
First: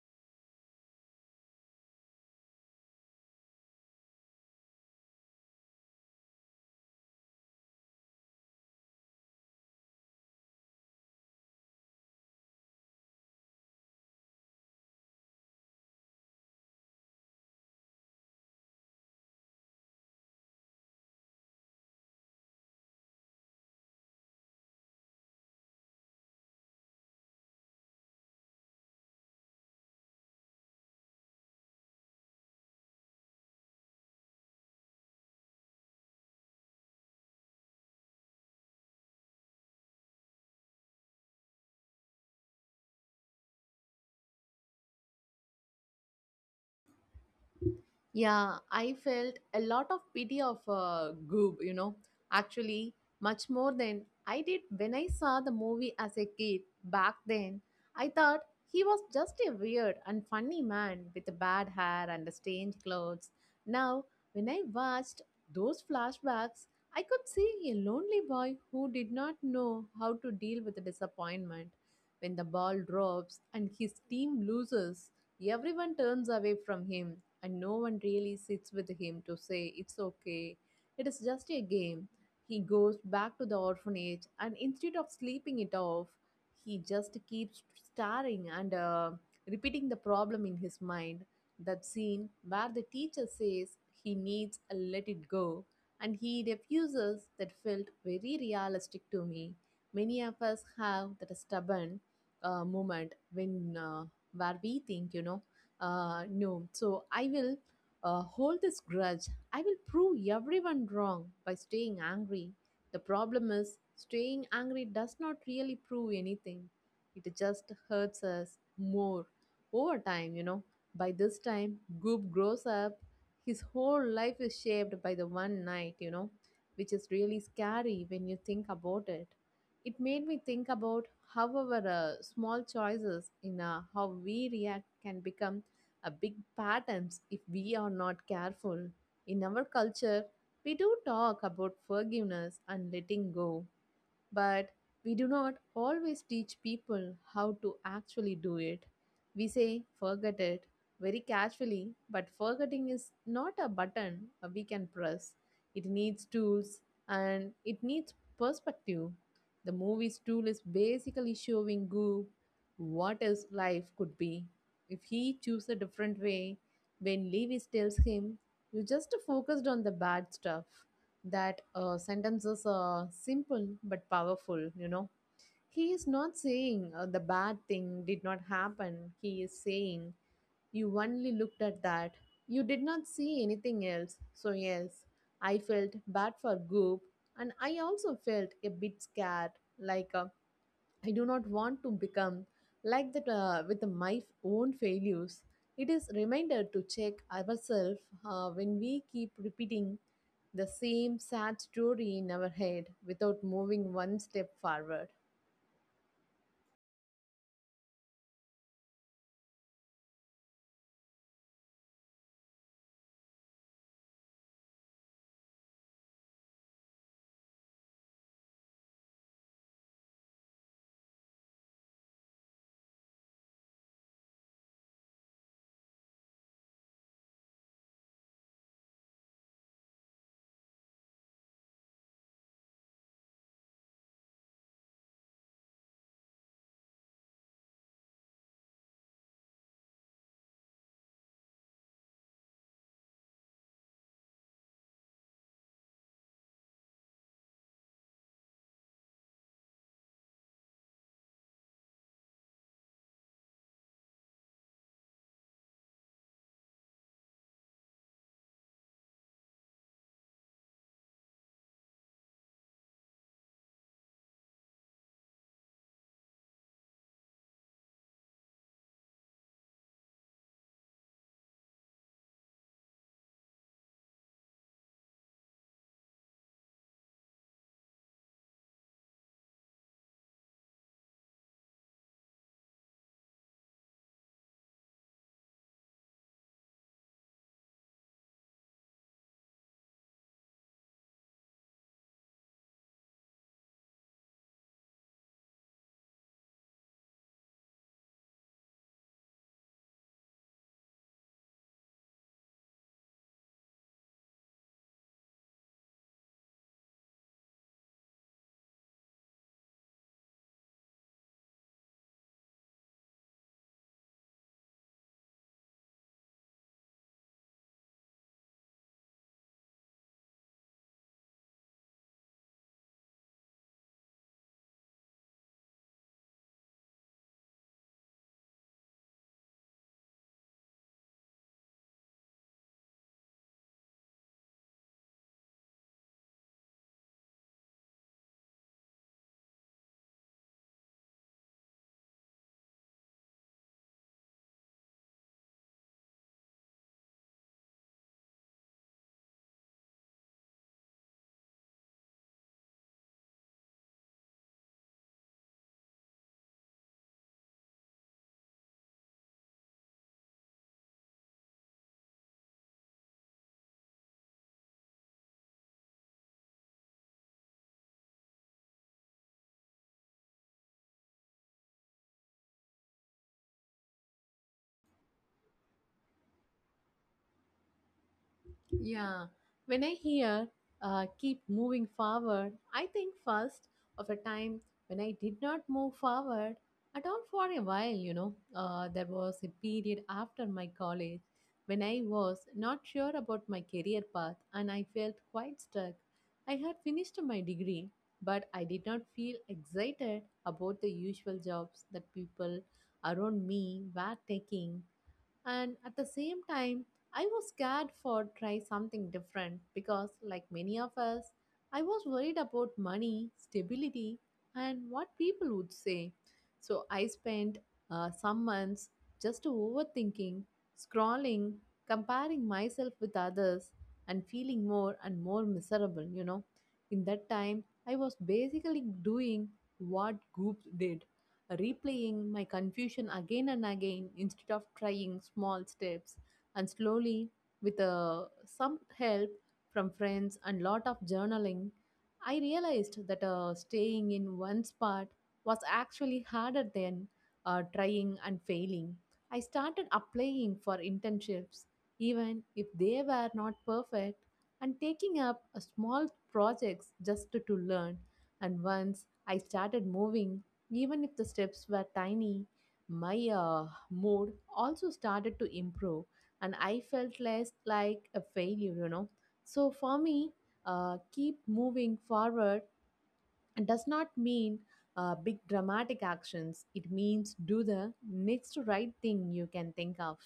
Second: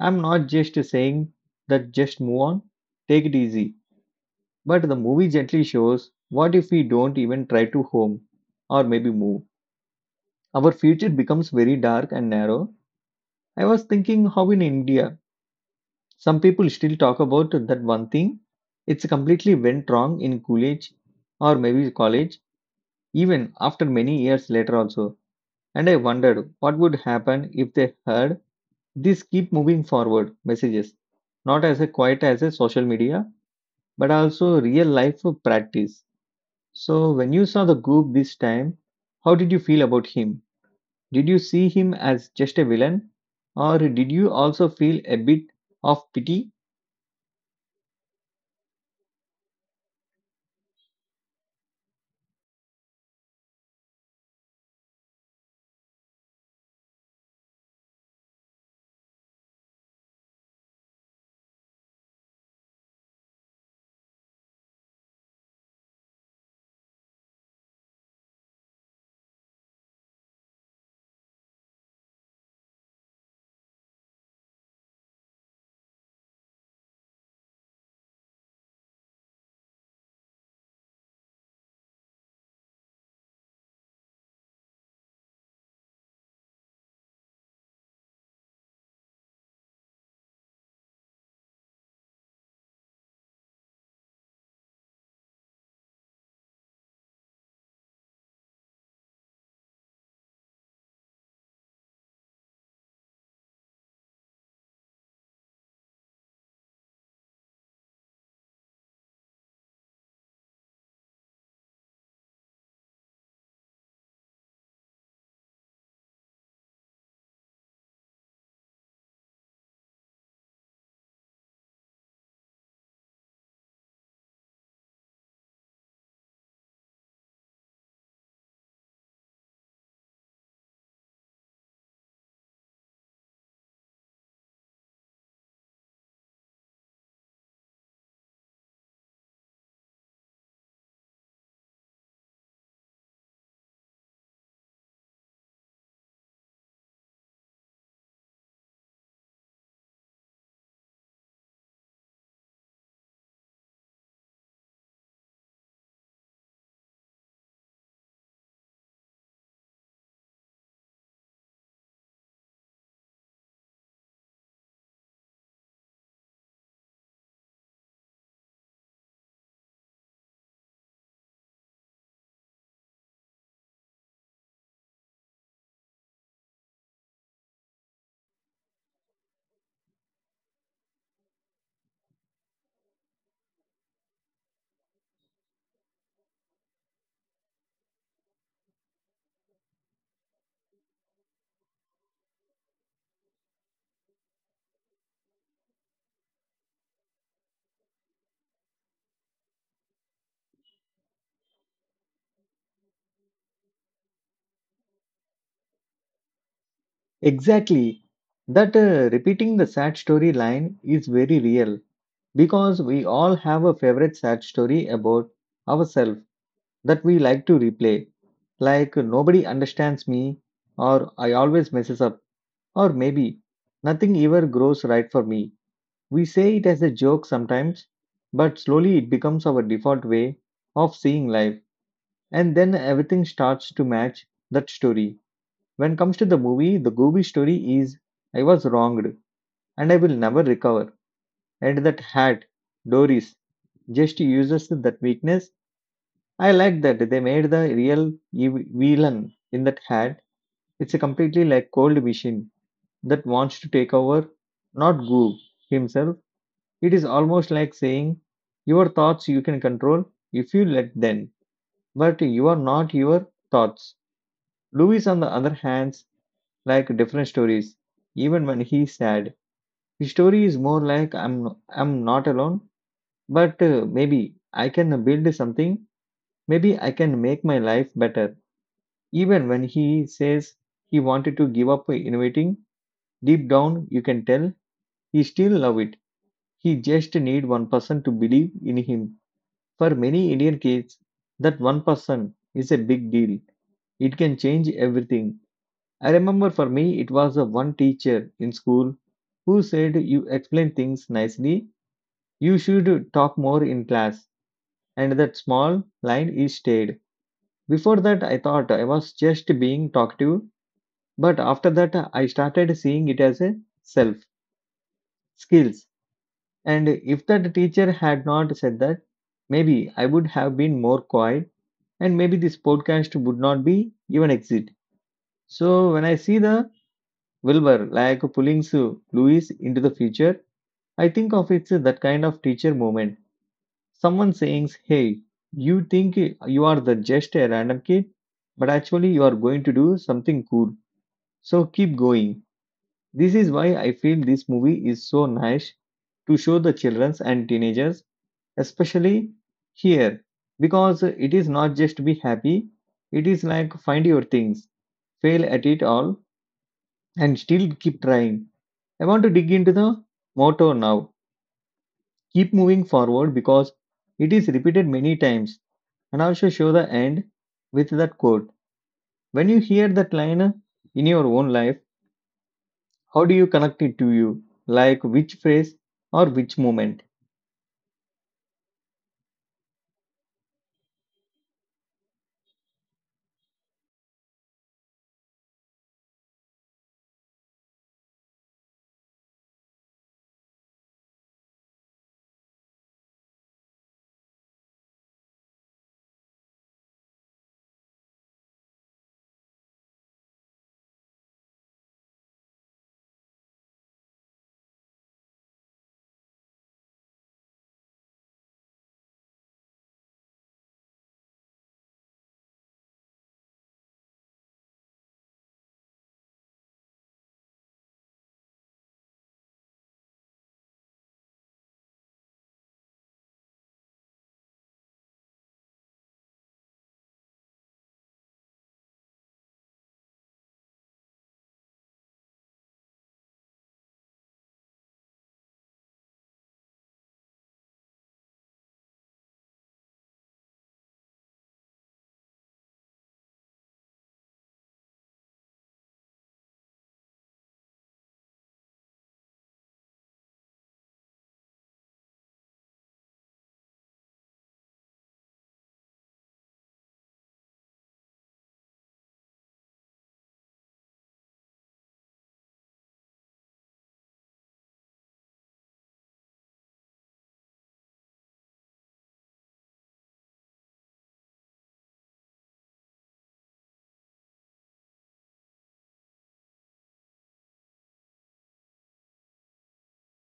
A: I'm not just saying that just move on, take it easy. But the movie gently shows what if we don't even try to home or maybe move. Our future becomes very dark and narrow. I was thinking how in India, some people still talk about that one thing. It's completely went wrong in college or maybe college, even after many years later also. And I wondered what would happen if they heard these keep moving forward messages, not as a quite as a social media, but also real life practice. So when you saw the goop this time, how did you feel about him? Did you see him as just a villain? Or did you also feel a bit of pity?
B: Yeah, I felt a lot of pity of Goob, you know, actually, much more than I did when I saw the movie as a kid back then. I thought he was just a weird and funny man with bad hair and strange clothes. Now, when I watched those flashbacks, I could see a lonely boy who did not know how to deal with the disappointment. When the ball drops and his team loses, everyone turns away from him and no one really sits with him to say it's okay, it is just a game. He goes back to the orphanage, and instead of sleeping it off, he just keeps staring and repeating the problem in his mind. That scene where the teacher says he needs a let it go and he refuses, that felt very realistic to me. Many of us have that stubborn moment when where we think, no, so I will hold this grudge. I will prove everyone wrong by staying angry. The problem is, staying angry does not really prove anything. It just hurts us more over time, you know. By this time, Goop grows up. His whole life is shaped by the one night, you know, which is really scary when you think about it. It made me think about how our small choices in how we react can become a big patterns if we are not careful. In our culture, we do talk about forgiveness and letting go, but we do not always teach people how to actually do it. We say forget it very casually, but forgetting is not a button we can press. It needs tools and it needs perspective. The movie's tool is basically showing Goop what his life could be. If he choose a different way, when Lewis tells him, you just focused on the bad stuff, that sentence is simple but powerful, you know. He is not saying the bad thing did not happen. He is saying you only looked at that, you did not see anything else. So yes, I felt bad for Goop, and I also felt a bit scared, like I do not want to become like that with my own failures. It is reminder to check ourselves when we keep repeating the same sad story in our head without moving one step forward.
A: Exactly. That repeating the sad story line is very real because we all have a favorite sad story about ourselves that we like to replay. Like, nobody understands me, or I always messes up, or maybe nothing ever grows right for me. We say it as a joke sometimes, but slowly it becomes our default way of seeing life, and then everything starts to match that story. When it comes to the movie, the Gooby story is I was wronged and I will never recover. And that hat, Doris, just uses that weakness. I like that they made the real villain in that hat. It's a completely like cold machine that wants to take over, not Goo himself. It is almost like saying, your thoughts you can control if you let them, but you are not your thoughts. Louis, on the other hand, like different stories. Even when he's sad, his story is more like I'm not alone, but maybe I can build something. Maybe I can make my life better. Even when he says he wanted to give up innovating, deep down you can tell he still love it. He just need one person to believe in him. For many Indian kids, that one person is a big deal. It can change everything. I remember for me it was a one teacher in school who said you explain things nicely, you should talk more in class. And that small line is stayed. Before that I thought I was just being talkative. But after that, I started seeing it as a self, skills. And if that teacher had not said that, maybe I would have been more quiet and maybe this podcast would not be even exist. So when I see the Wilbur like pulling Louis into the future, I think of it's that kind of teacher moment. Someone saying, hey, you think you are the just a random kid, but actually you are going to do something cool. So keep going. This is why I feel this movie is so nice to show the children and teenagers, especially here, because it is not just be happy, it is like find your things, fail at it all, and still keep trying. I want to dig into the motto now keep moving forward because it is repeated many times, and also show the end with that quote. When you hear that line in your own life, how do you connect it to you? Like which phrase or which moment?
B: Yeah, when I hear keep moving forward, I think first of a time when I did not move forward at all for a while, you know. There was a period after my college when I was not sure about my career path and I felt quite stuck. I had finished my degree, but I did not feel excited about the usual jobs that people around me were taking, and at the same time I was scared for try something different, because like many of us I was worried about money stability and what people would say. So I spent some months just overthinking, scrolling, comparing myself with others, and feeling more and more miserable, you know. In that time, I was basically doing what groups did, replaying my confusion again and again instead of trying small steps. And slowly, with some help from friends and lot of journaling, I realized that staying in one spot was actually harder than trying and failing. I started applying for internships even if they were not perfect, and taking up a small projects just to learn. And once I started moving, even if the steps were tiny, my mood also started to improve, and I felt less like a failure, you know. So for me, keep moving forward does not mean big dramatic actions. It means do the next right thing you can think of.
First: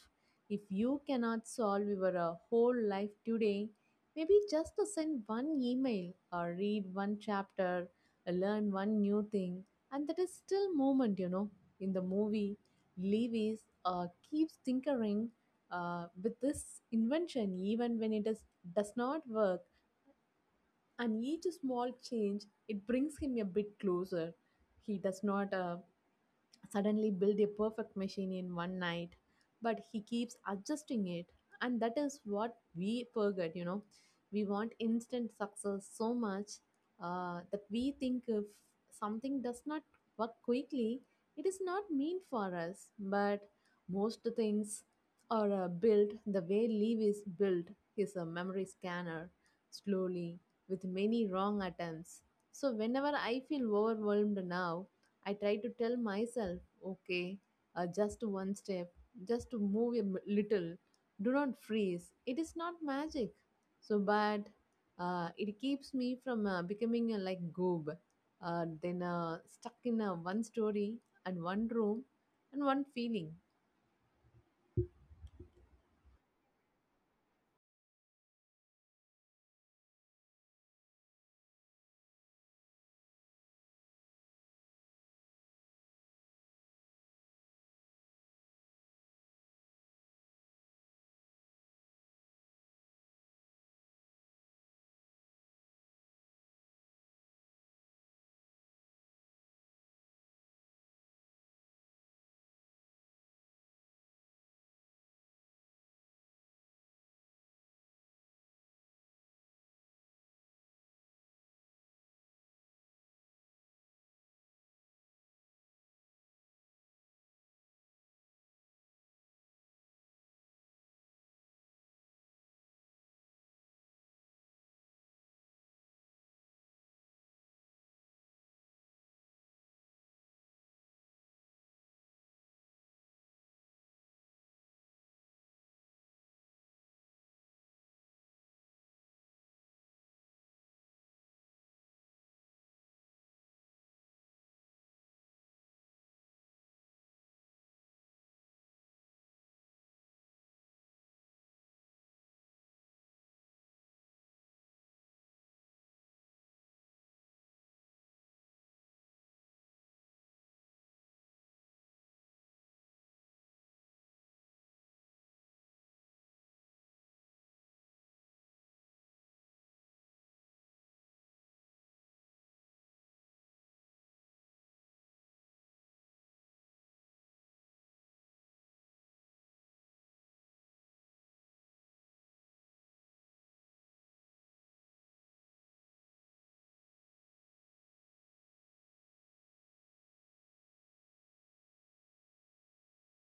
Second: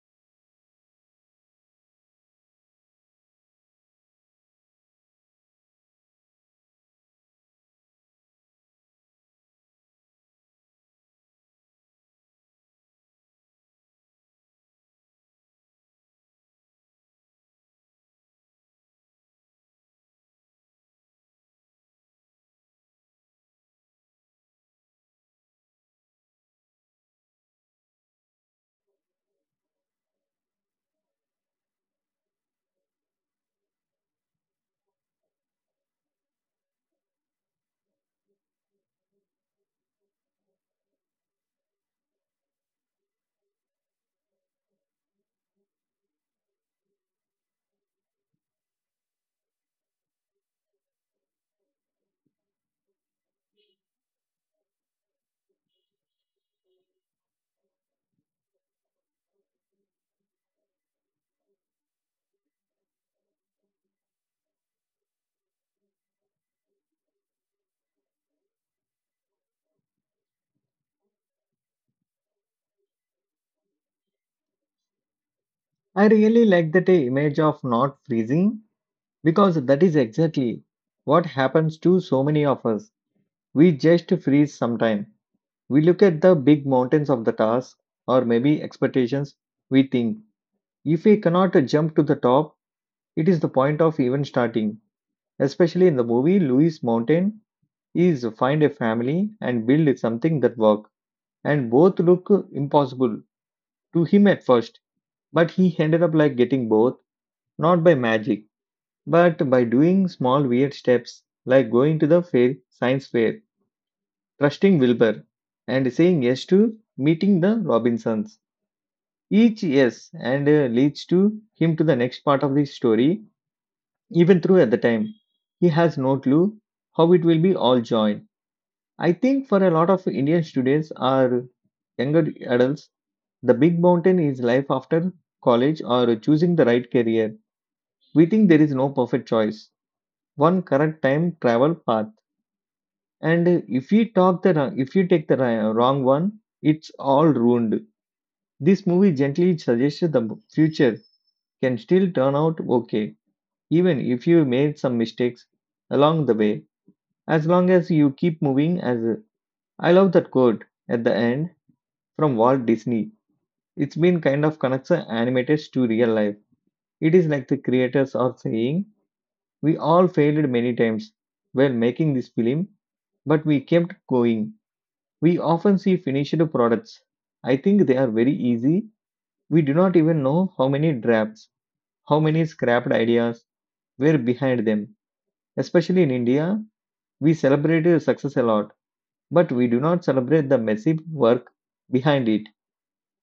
B: If you cannot solve your whole life today, maybe just to send one email or read one chapter, learn one new thing, and that is still movement, you know. In the movie, Lewis keeps tinkering with this invention even when does not work, and each small change, it brings him a bit closer. He does not suddenly build a perfect machine in one night, but he keeps adjusting it. And that is what we forget, you know. We want instant success so much that we think if something does not work quickly, it is not mean for us. But most things are built the way Leave is built, is a memory scanner, slowly, with many wrong attempts. So whenever I feel overwhelmed now, I try to tell myself, okay, just one step, just to move little. Do not freeze. It is not magic. So, but it keeps me from becoming like goob, then stuck in one story and one room and one feeling.
A: I really like that image of not freezing because that is exactly what happens to so many of us. We just freeze sometime. We look at the big mountains of the task or maybe expectations. We think if we cannot jump to the top, it is the point of even starting. Especially in the movie, Louis Mountain is find a family and build something that work. And both look impossible to him at first, but he ended up like getting both, not by magic but by doing small weird steps like going to the fair, science fair, trusting Wilbur, and saying yes to meeting the Robinsons, each yes and leads to him to the next part of the story, even through at the time. He has no clue how it will be all joined. I think for a lot of Indian students or younger adults, the big mountain is life after college or choosing the right career. We think there is no perfect choice, one correct time travel path and if you talk the wrong- if you take the wrong one, it's all ruined. This movie gently suggests the future can still turn out okay even if you made some mistakes along the way, as long as you keep moving I love that quote at the end from Walt Disney. It's been kind of connects the animators to real life. It is like the creators are saying we all failed many times while making this film, but we kept going. We often see finished products. I think they are very easy. We do not even know how many drafts, how many scrapped ideas were behind them. Especially in India, we celebrate success a lot, but we do not celebrate the massive work behind it.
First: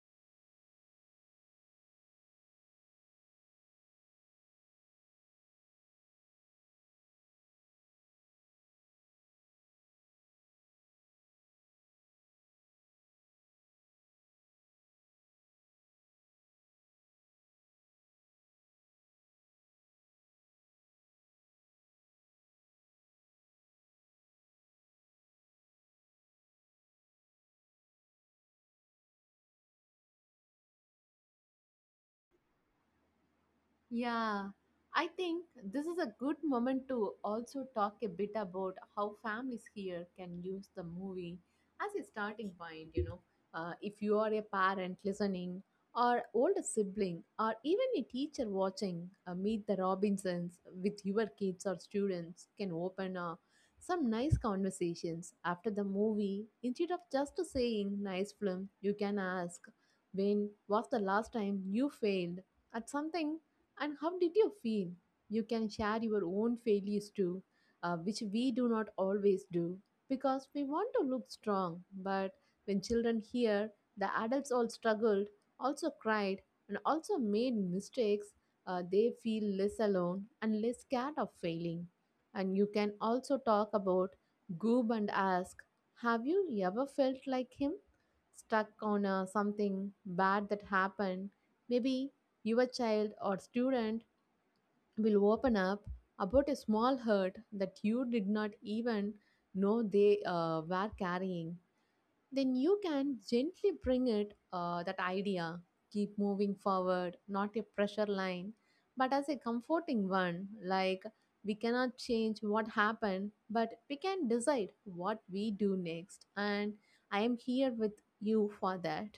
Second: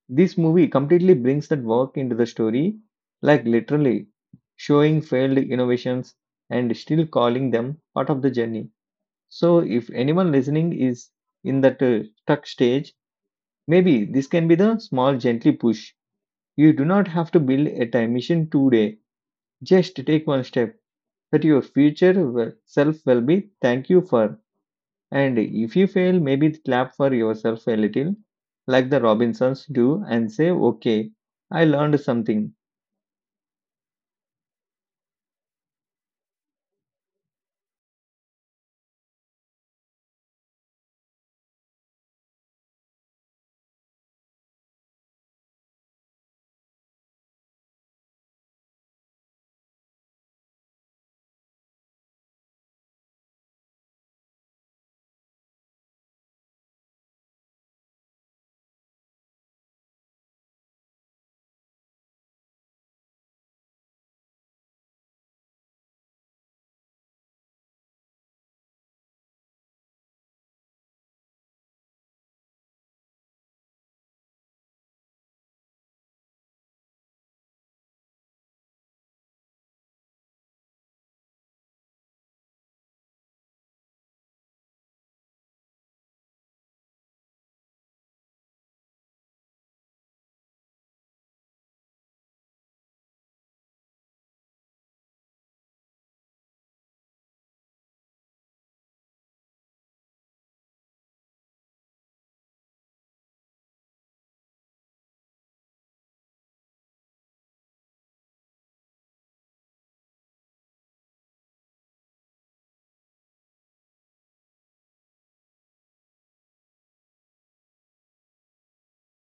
A: This movie completely brings that work into the story, like literally showing failed innovations and still calling them part of the journey. So, if anyone listening is in that stuck stage, maybe this can be the small, gently push. You do not have to build a time machine today. Just take one step that your self will be thank you for. And if you fail, maybe clap for yourself a little, like the Robinsons do, and say, "Okay, I learned something."
B: Yeah, I think this is a good moment to also talk a bit about how families here can use the movie as a starting point. You know, if you are a parent listening, or older sibling, or even a teacher watching Meet the Robinsons with your kids or students, can open some nice conversations after the movie. Instead of just saying nice film, you can ask, when was the last time you failed at something, and how did you feel? You can share your own failures too, which we do not always do because we want to look strong. But when children hear the adults all struggled, also cried, and also made mistakes, they feel less alone and less scared of failing. And you can also talk about Goob and ask, have you ever felt like him? Stuck on something bad that happened? Maybe your child or student will open up about a small hurt that you did not even know they were carrying. Then you can gently bring it that idea, keep moving forward, not a pressure line, but as a comforting one, like we cannot change what happened, but we can decide what we do next, and I am here with you for that.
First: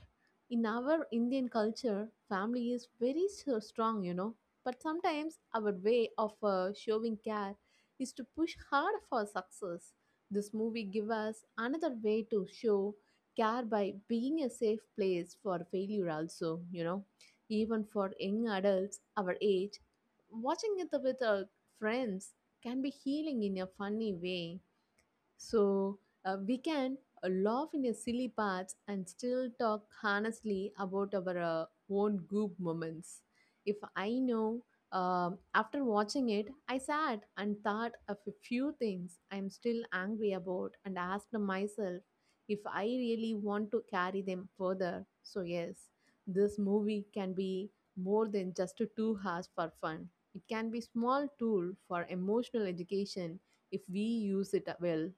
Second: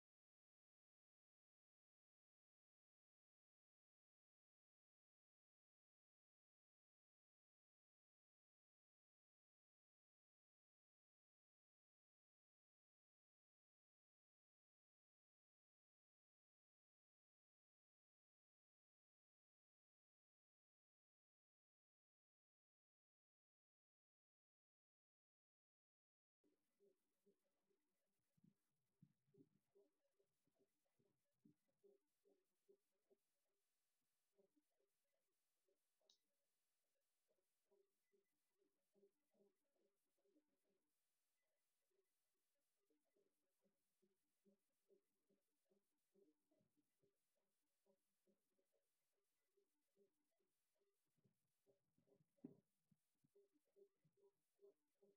B: In our Indian culture, family is very so strong, you know. But sometimes our way of showing care is to push hard for success. This movie give us another way to show care, by being a safe place for failure also, you know. Even for young adults our age, watching it with our friends can be healing in a funny way. So we can laugh in a silly parts and still talk honestly about our own group moments. If I know, after watching it, I sat and thought of a few things I'm still angry about and asked myself if I really want to carry them further. So, yes, this movie can be more than just 2 hours for fun. It can be small tool for emotional education if we use it well.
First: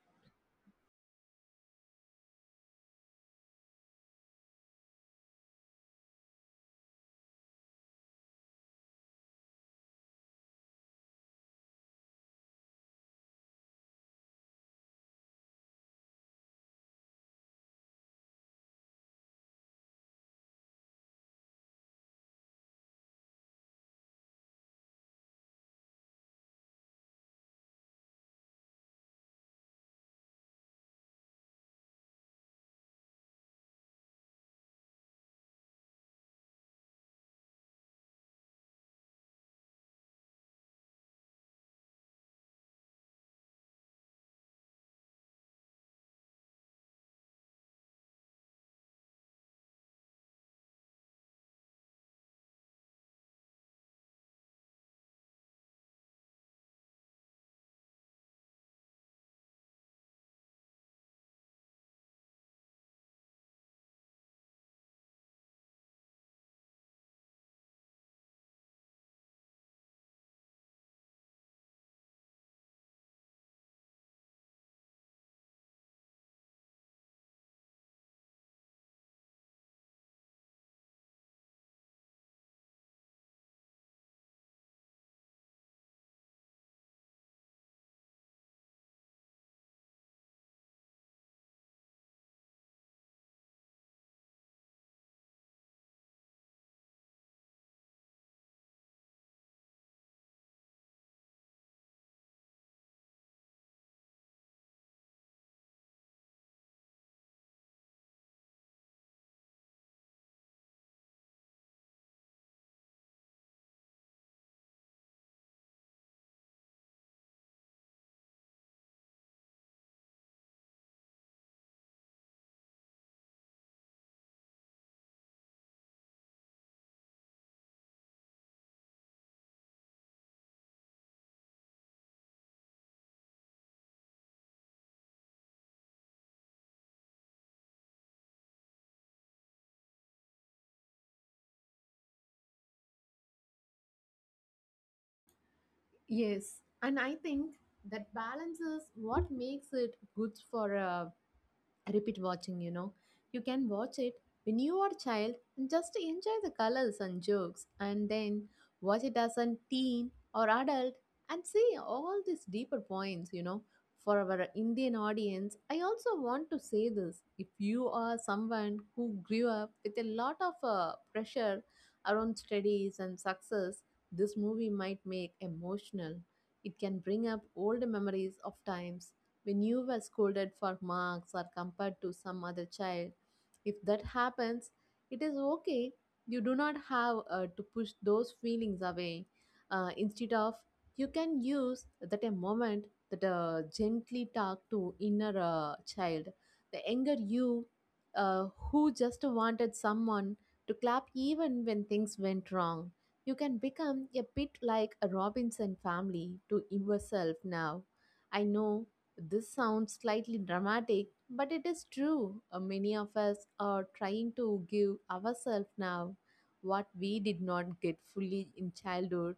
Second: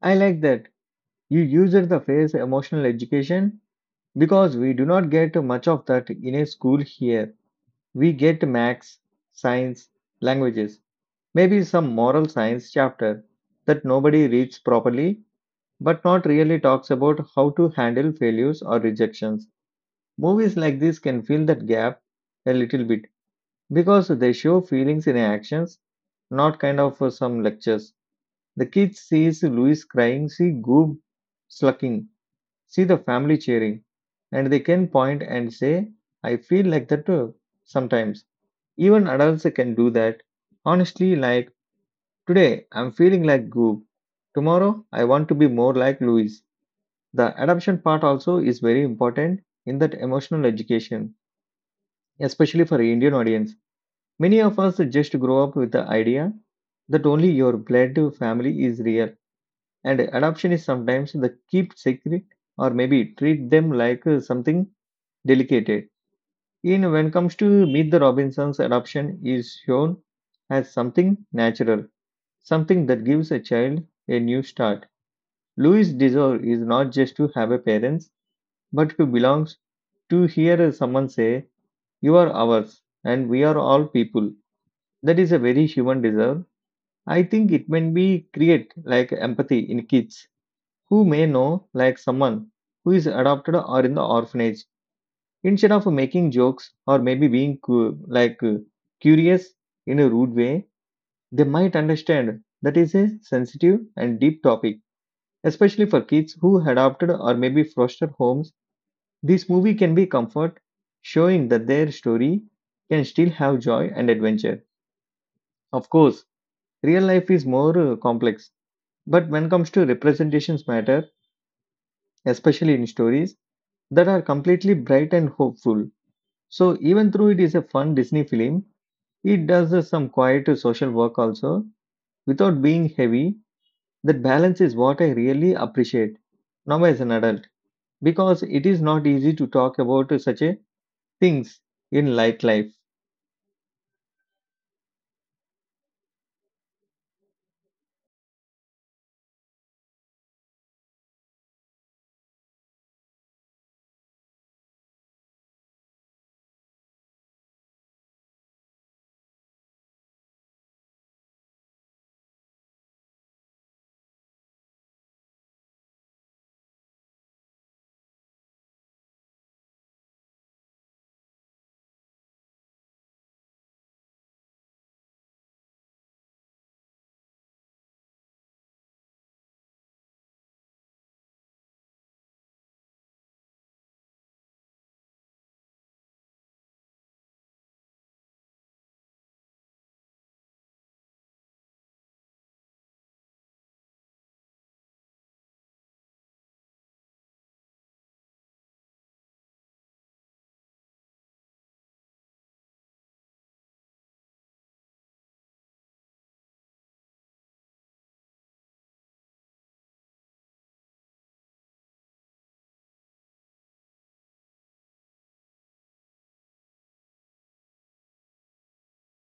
A: I like that. You used the phrase emotional education because we do not get much of that in a school here. We get max, science, languages. Maybe some moral science chapter that nobody reads properly, but not really talks about how to handle failures or rejections. Movies like this can fill that gap a little bit because they show feelings in actions, not kind of some lectures. The kids sees Louis crying, see Goob slucking, see the family cheering, and they can point and say, "I feel like that too sometimes." Even adults can do that. Honestly, like today, I'm feeling like Goop. Tomorrow, I want to be more like Louis. The adoption part also is very important in that emotional education, especially for Indian audience. Many of us just grow up with the idea that only your blood family is real, and adoption is sometimes the keep secret or maybe treat them like something delicate. In when comes to Meet the Robinsons, adoption is shown as something natural, something that gives a child a new start. Louis' desire is not just to have a parents, but to belong, to hear someone say, "You are ours, and we are all people." That is a very human desire. I think it may be create like empathy in kids who may know like someone who is adopted or in the orphanage. Instead of making jokes or maybe being cu- like curious in a rude way, they might understand that is a sensitive and deep topic, especially for kids who adopted or maybe foster homes. This movie can be comfort, showing that their story can still have joy and adventure. Of course, real life is more complex, but when it comes to representations matter, especially in stories that are completely bright and hopeful. So even though it is a fun Disney film, it does some quiet social work also without being heavy. That balance is what I really appreciate now as an adult because it is not easy to talk about such a things in light life.
B: Yes, and I think that balance is what makes it good for a repeat watching, you know. You can watch it when you are a child and just enjoy the colors and jokes, and then watch it as a teen or adult and see all these deeper points, you know. For our Indian audience, I also want to say this: if you are someone who grew up with a lot of pressure around studies and success, this movie might make emotional. It can bring up old memories of times when you were scolded for marks or compared to some other child. If that happens, it is okay. You do not have to push those feelings away. Instead of, you can use that a moment that gently talk to inner child. The younger you, who just wanted someone to clap even when things went wrong. You can become a bit like a Robinson family to yourself now. I know this sounds slightly dramatic, but it is true. Many of us are trying to give ourselves now what we did not get fully in childhood.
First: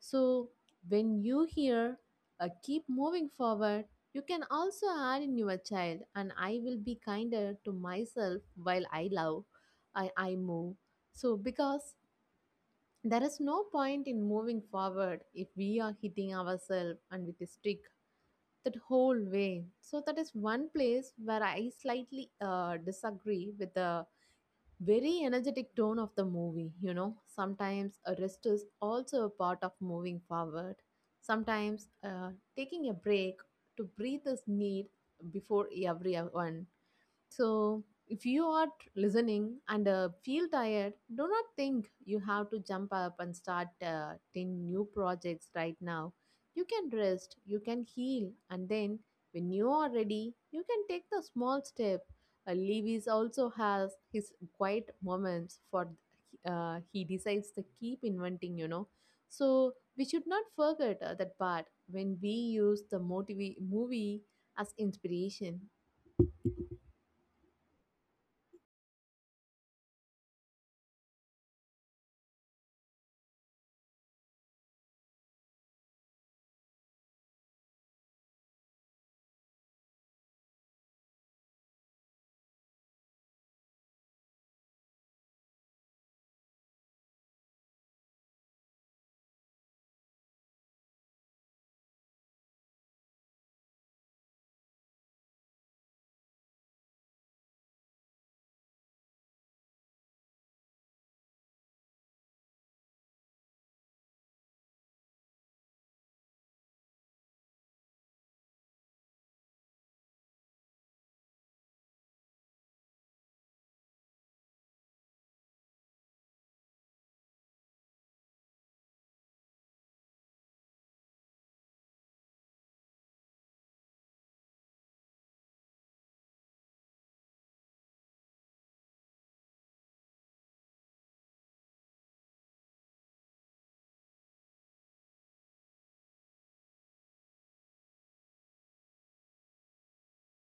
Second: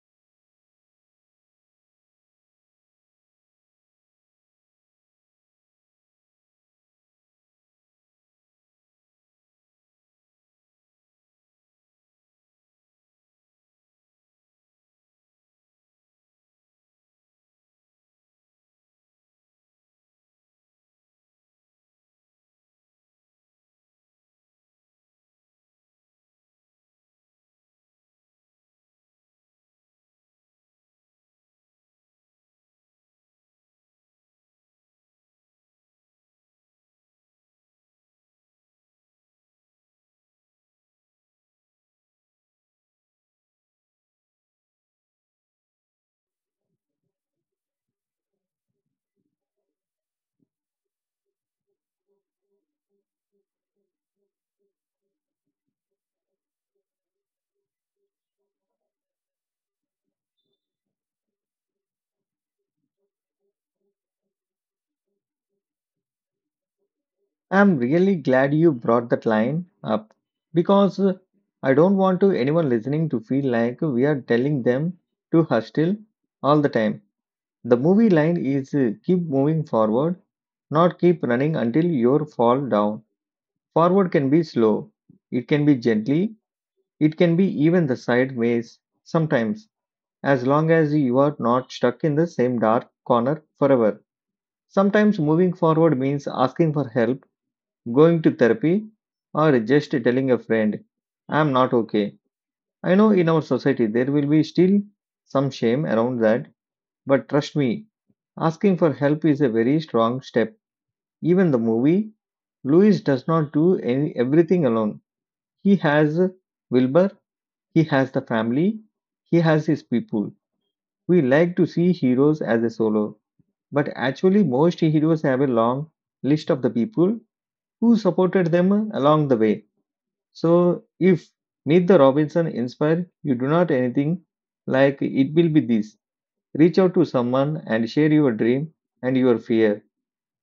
B: So, when you hear keep moving forward, you can also add in your child, and I will be kinder to myself while I love, I move. So, because there is no point in moving forward if we are hitting ourselves and with a stick that whole way. So that is one place where I slightly disagree with the very energetic tone of the movie. You know, sometimes a rest is also a part of moving forward. Sometimes taking a break to breathe is need before everyone. So, if you are listening and feel tired, do not think you have to jump up and start 10 new projects right now. You can rest, you can heal, and then when you are ready, you can take the small step. Lewis also has his quiet moments for he decides to keep inventing, you know. So, we should not forget that part when we use the movie as inspiration.
A: I'm really glad you brought that line up because I don't want to anyone listening to feel like we are telling them to hush still all the time. The movie line is keep moving forward, not keep running until you fall down. Forward can be slow, it can be gently, it can be even the sideways sometimes, as long as you are not stuck in the same dark corner forever. Sometimes moving forward means asking for help, going to therapy, or just telling a friend, "I'm not okay." I know in our society there will be still some shame around that, but trust me, asking for help is a very strong step. Even the movie, Louis does not do any, everything alone. He has Wilbur, he has the family, he has his people. We like to see heroes as a solo, but actually, most heroes have a long list of the people who supported them along the way. So, if Need the Robinson inspire you do not anything like it will be this. Reach out to someone and share your dream and your fear.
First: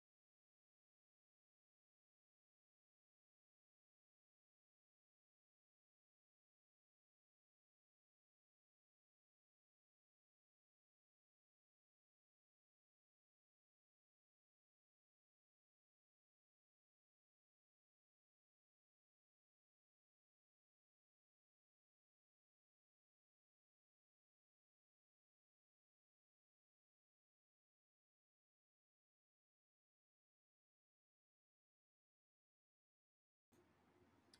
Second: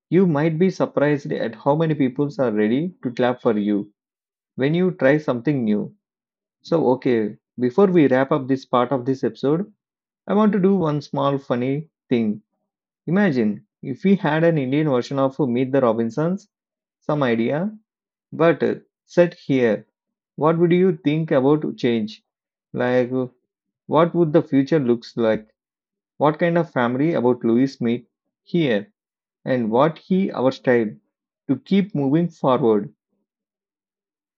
A: You might be surprised at how many people are ready to clap for you when you try something new. So, okay, before we wrap up this part of this episode, I want to do one small funny thing. Imagine if we had an Indian version of Meet the Robinsons, some idea but set here, what would you think about change? Like, what would the future looks like? What kind of family about Louis meet here, and what he our style to keep moving forward?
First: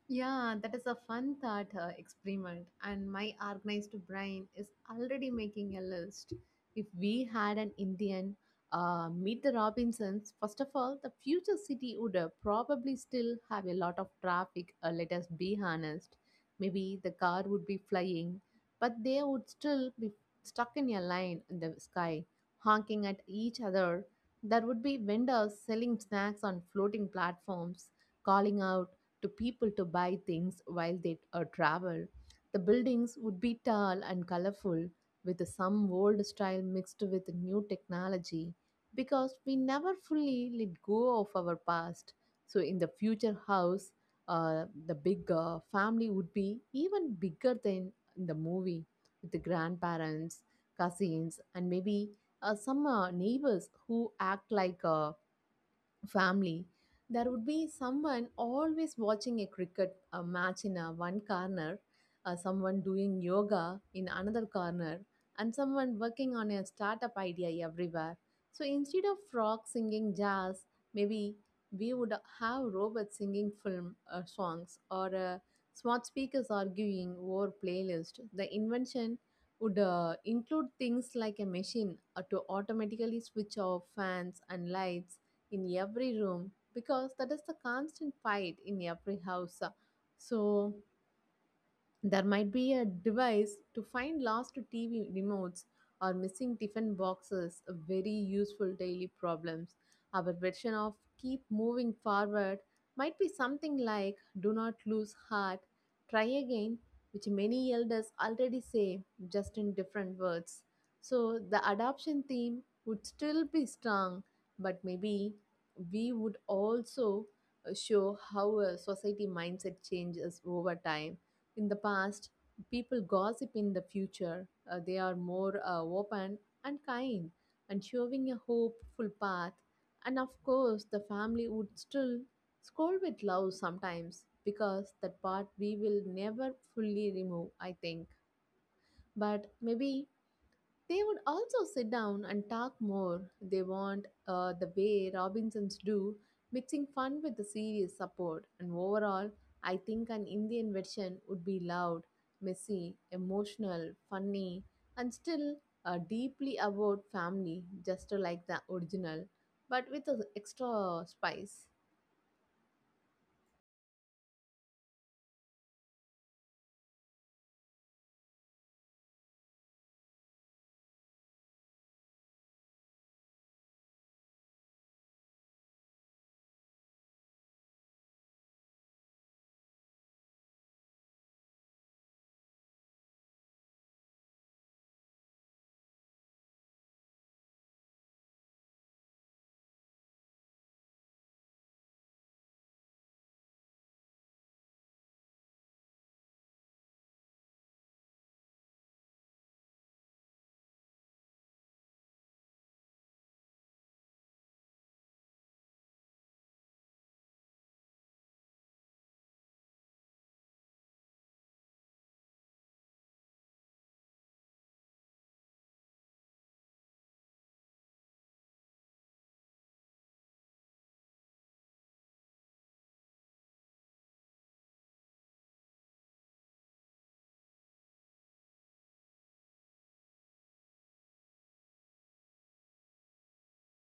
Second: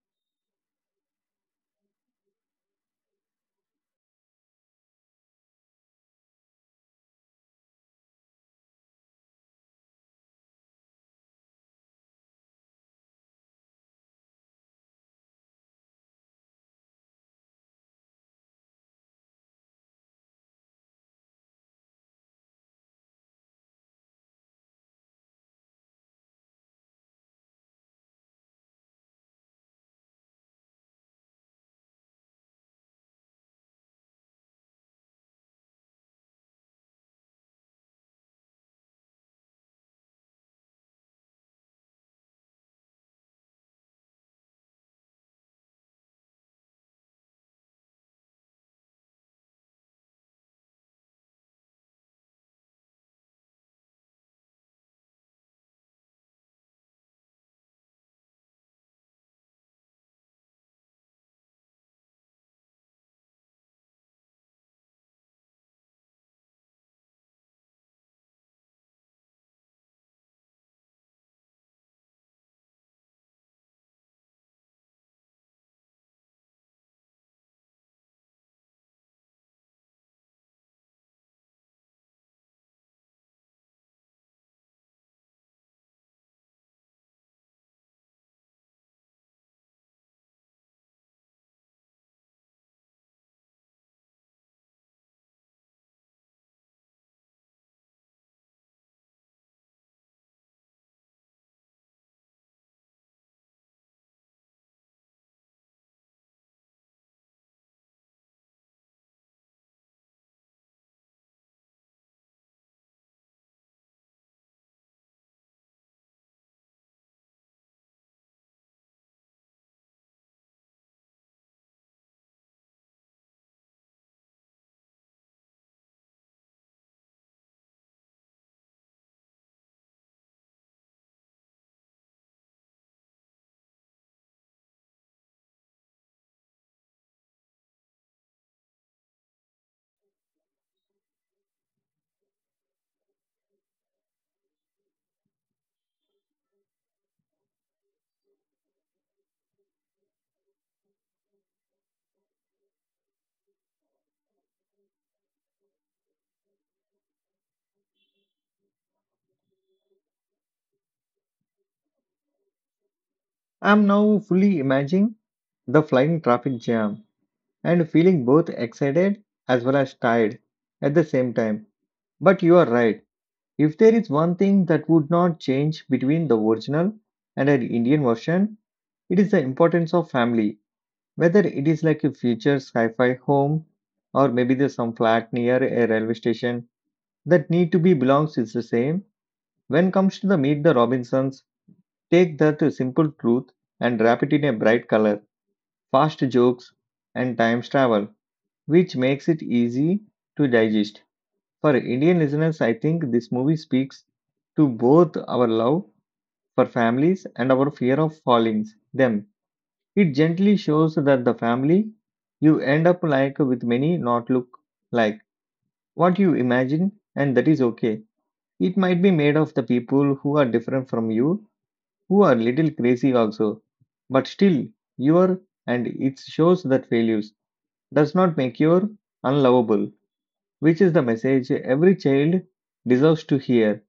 B: Yeah, that is a fun thought experiment, and my organized brain is already making a list. If we had an Indian Meet the Robinsons, first of all, the future city would probably still have a lot of traffic, let us be honest. Maybe the car would be flying, but they would still be stuck in a line in the sky, honking at each other. There would be vendors selling snacks on floating platforms, calling out to people to buy things while they travel. The buildings would be tall and colorful, with some old style mixed with new technology, because we never fully let go of our past. So, in the future house, the big family would be even bigger than in the movie, with the grandparents, cousins, and maybe some neighbors who act like family. There would be someone always watching a cricket match in one corner, someone doing yoga in another corner, and someone working on a startup idea everywhere. So instead of frogs singing jazz, maybe we would have robots singing film songs, or smart speakers arguing over playlist. The invention would include things like a machine to automatically switch off fans and lights in every room, because that is the constant fight in every house. So, there might be a device to find lost TV remotes or missing tiffin boxes, a very useful daily problems. Our version of keep moving forward might be something like do not lose heart, try again, which many elders already say, just in different words. So the adoption theme would still be strong, but maybe we would also show how a society mindset changes over time. In the past, people gossip. In the future, they are more open and kind, and showing a hopeful path. And of course, the family would still scold with love sometimes, because that part we will never fully remove, I think. But maybe they would also sit down and talk more. They want the way Robinsons do, mixing fun with the serious support. And overall, I think an Indian version would be loud, messy, emotional, funny, and still deeply about family, just like the original, but with an extra spice.
A: I'm now fully imagining the flying traffic jam and feeling both excited as well as tired at the same time. But you are right. If there is one thing that would not change between the original and an Indian version, it is the importance of family, whether it is like a future sci-fi home or maybe there's some flat near a railway station, that need to be belongs is the same. When comes to the Meet the Robinsons, take that simple truth and wrap it in a bright color, fast jokes and time travel, which makes it easy to digest. For Indian listeners, I think this movie speaks to both our love for families and our fear of falling them. It gently shows that the family you end up like with many not look like what you imagine, and that is okay. It might be made of the people who are different from you, who are little crazy also, but still you are, and it shows that failures does not make you unlovable, which is the message every child deserves to hear.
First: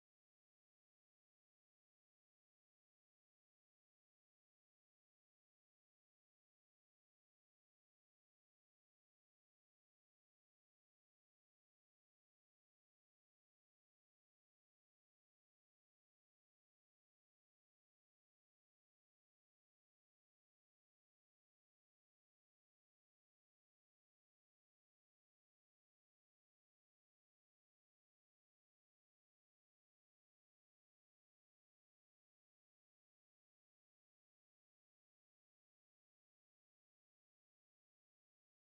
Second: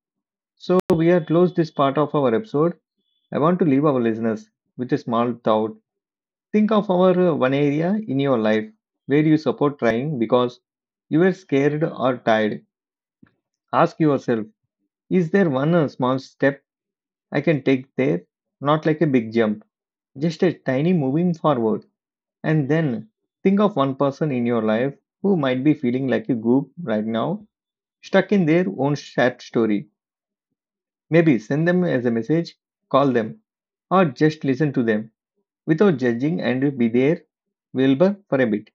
A: So we are close this part of our episode. I want to leave our listeners with a small thought. Think of our one area in your life where you support trying because you were scared or tired. Ask yourself, is there one small step I can take there? Not like a big jump, just a tiny moving forward. And then think of one person in your life who might be feeling like a goop right now, stuck in their own sad story. Maybe send them as a message, call them, or just listen to them without judging and be there, Wilbur, for a bit.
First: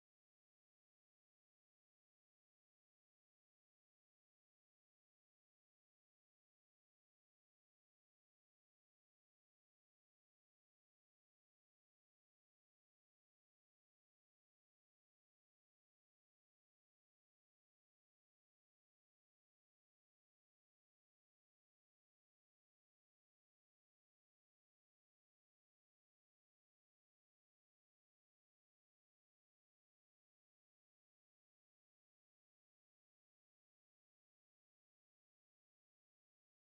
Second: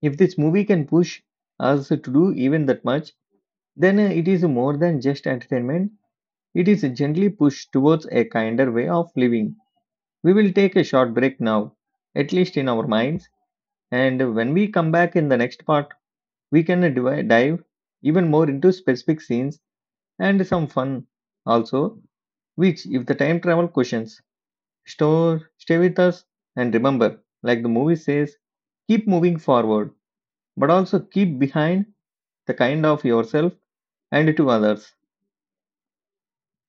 A: If this movie can push us to do even that much, then it is more than just entertainment. It is gently pushed towards a kinder way of living. We will take a short break now, at least in our minds, and when we come back in the next part, we can dive even more into specific scenes and some fun also, which, if the time travel questions, store, stay with us, and remember, like the movie says, keep moving forward, but also keep behind the kind of yourself and to others.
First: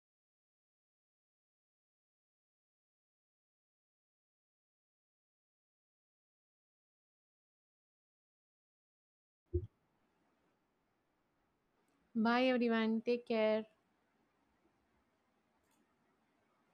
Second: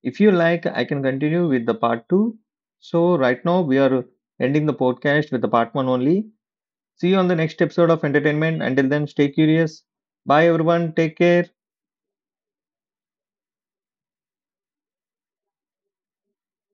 A: If you like, I can continue with the part two. So, right now, we are ending the podcast with the part one only. See you on the next episode of entertainment. Until then, stay curious. Bye, everyone. Take care.
B: Bye everyone, take care.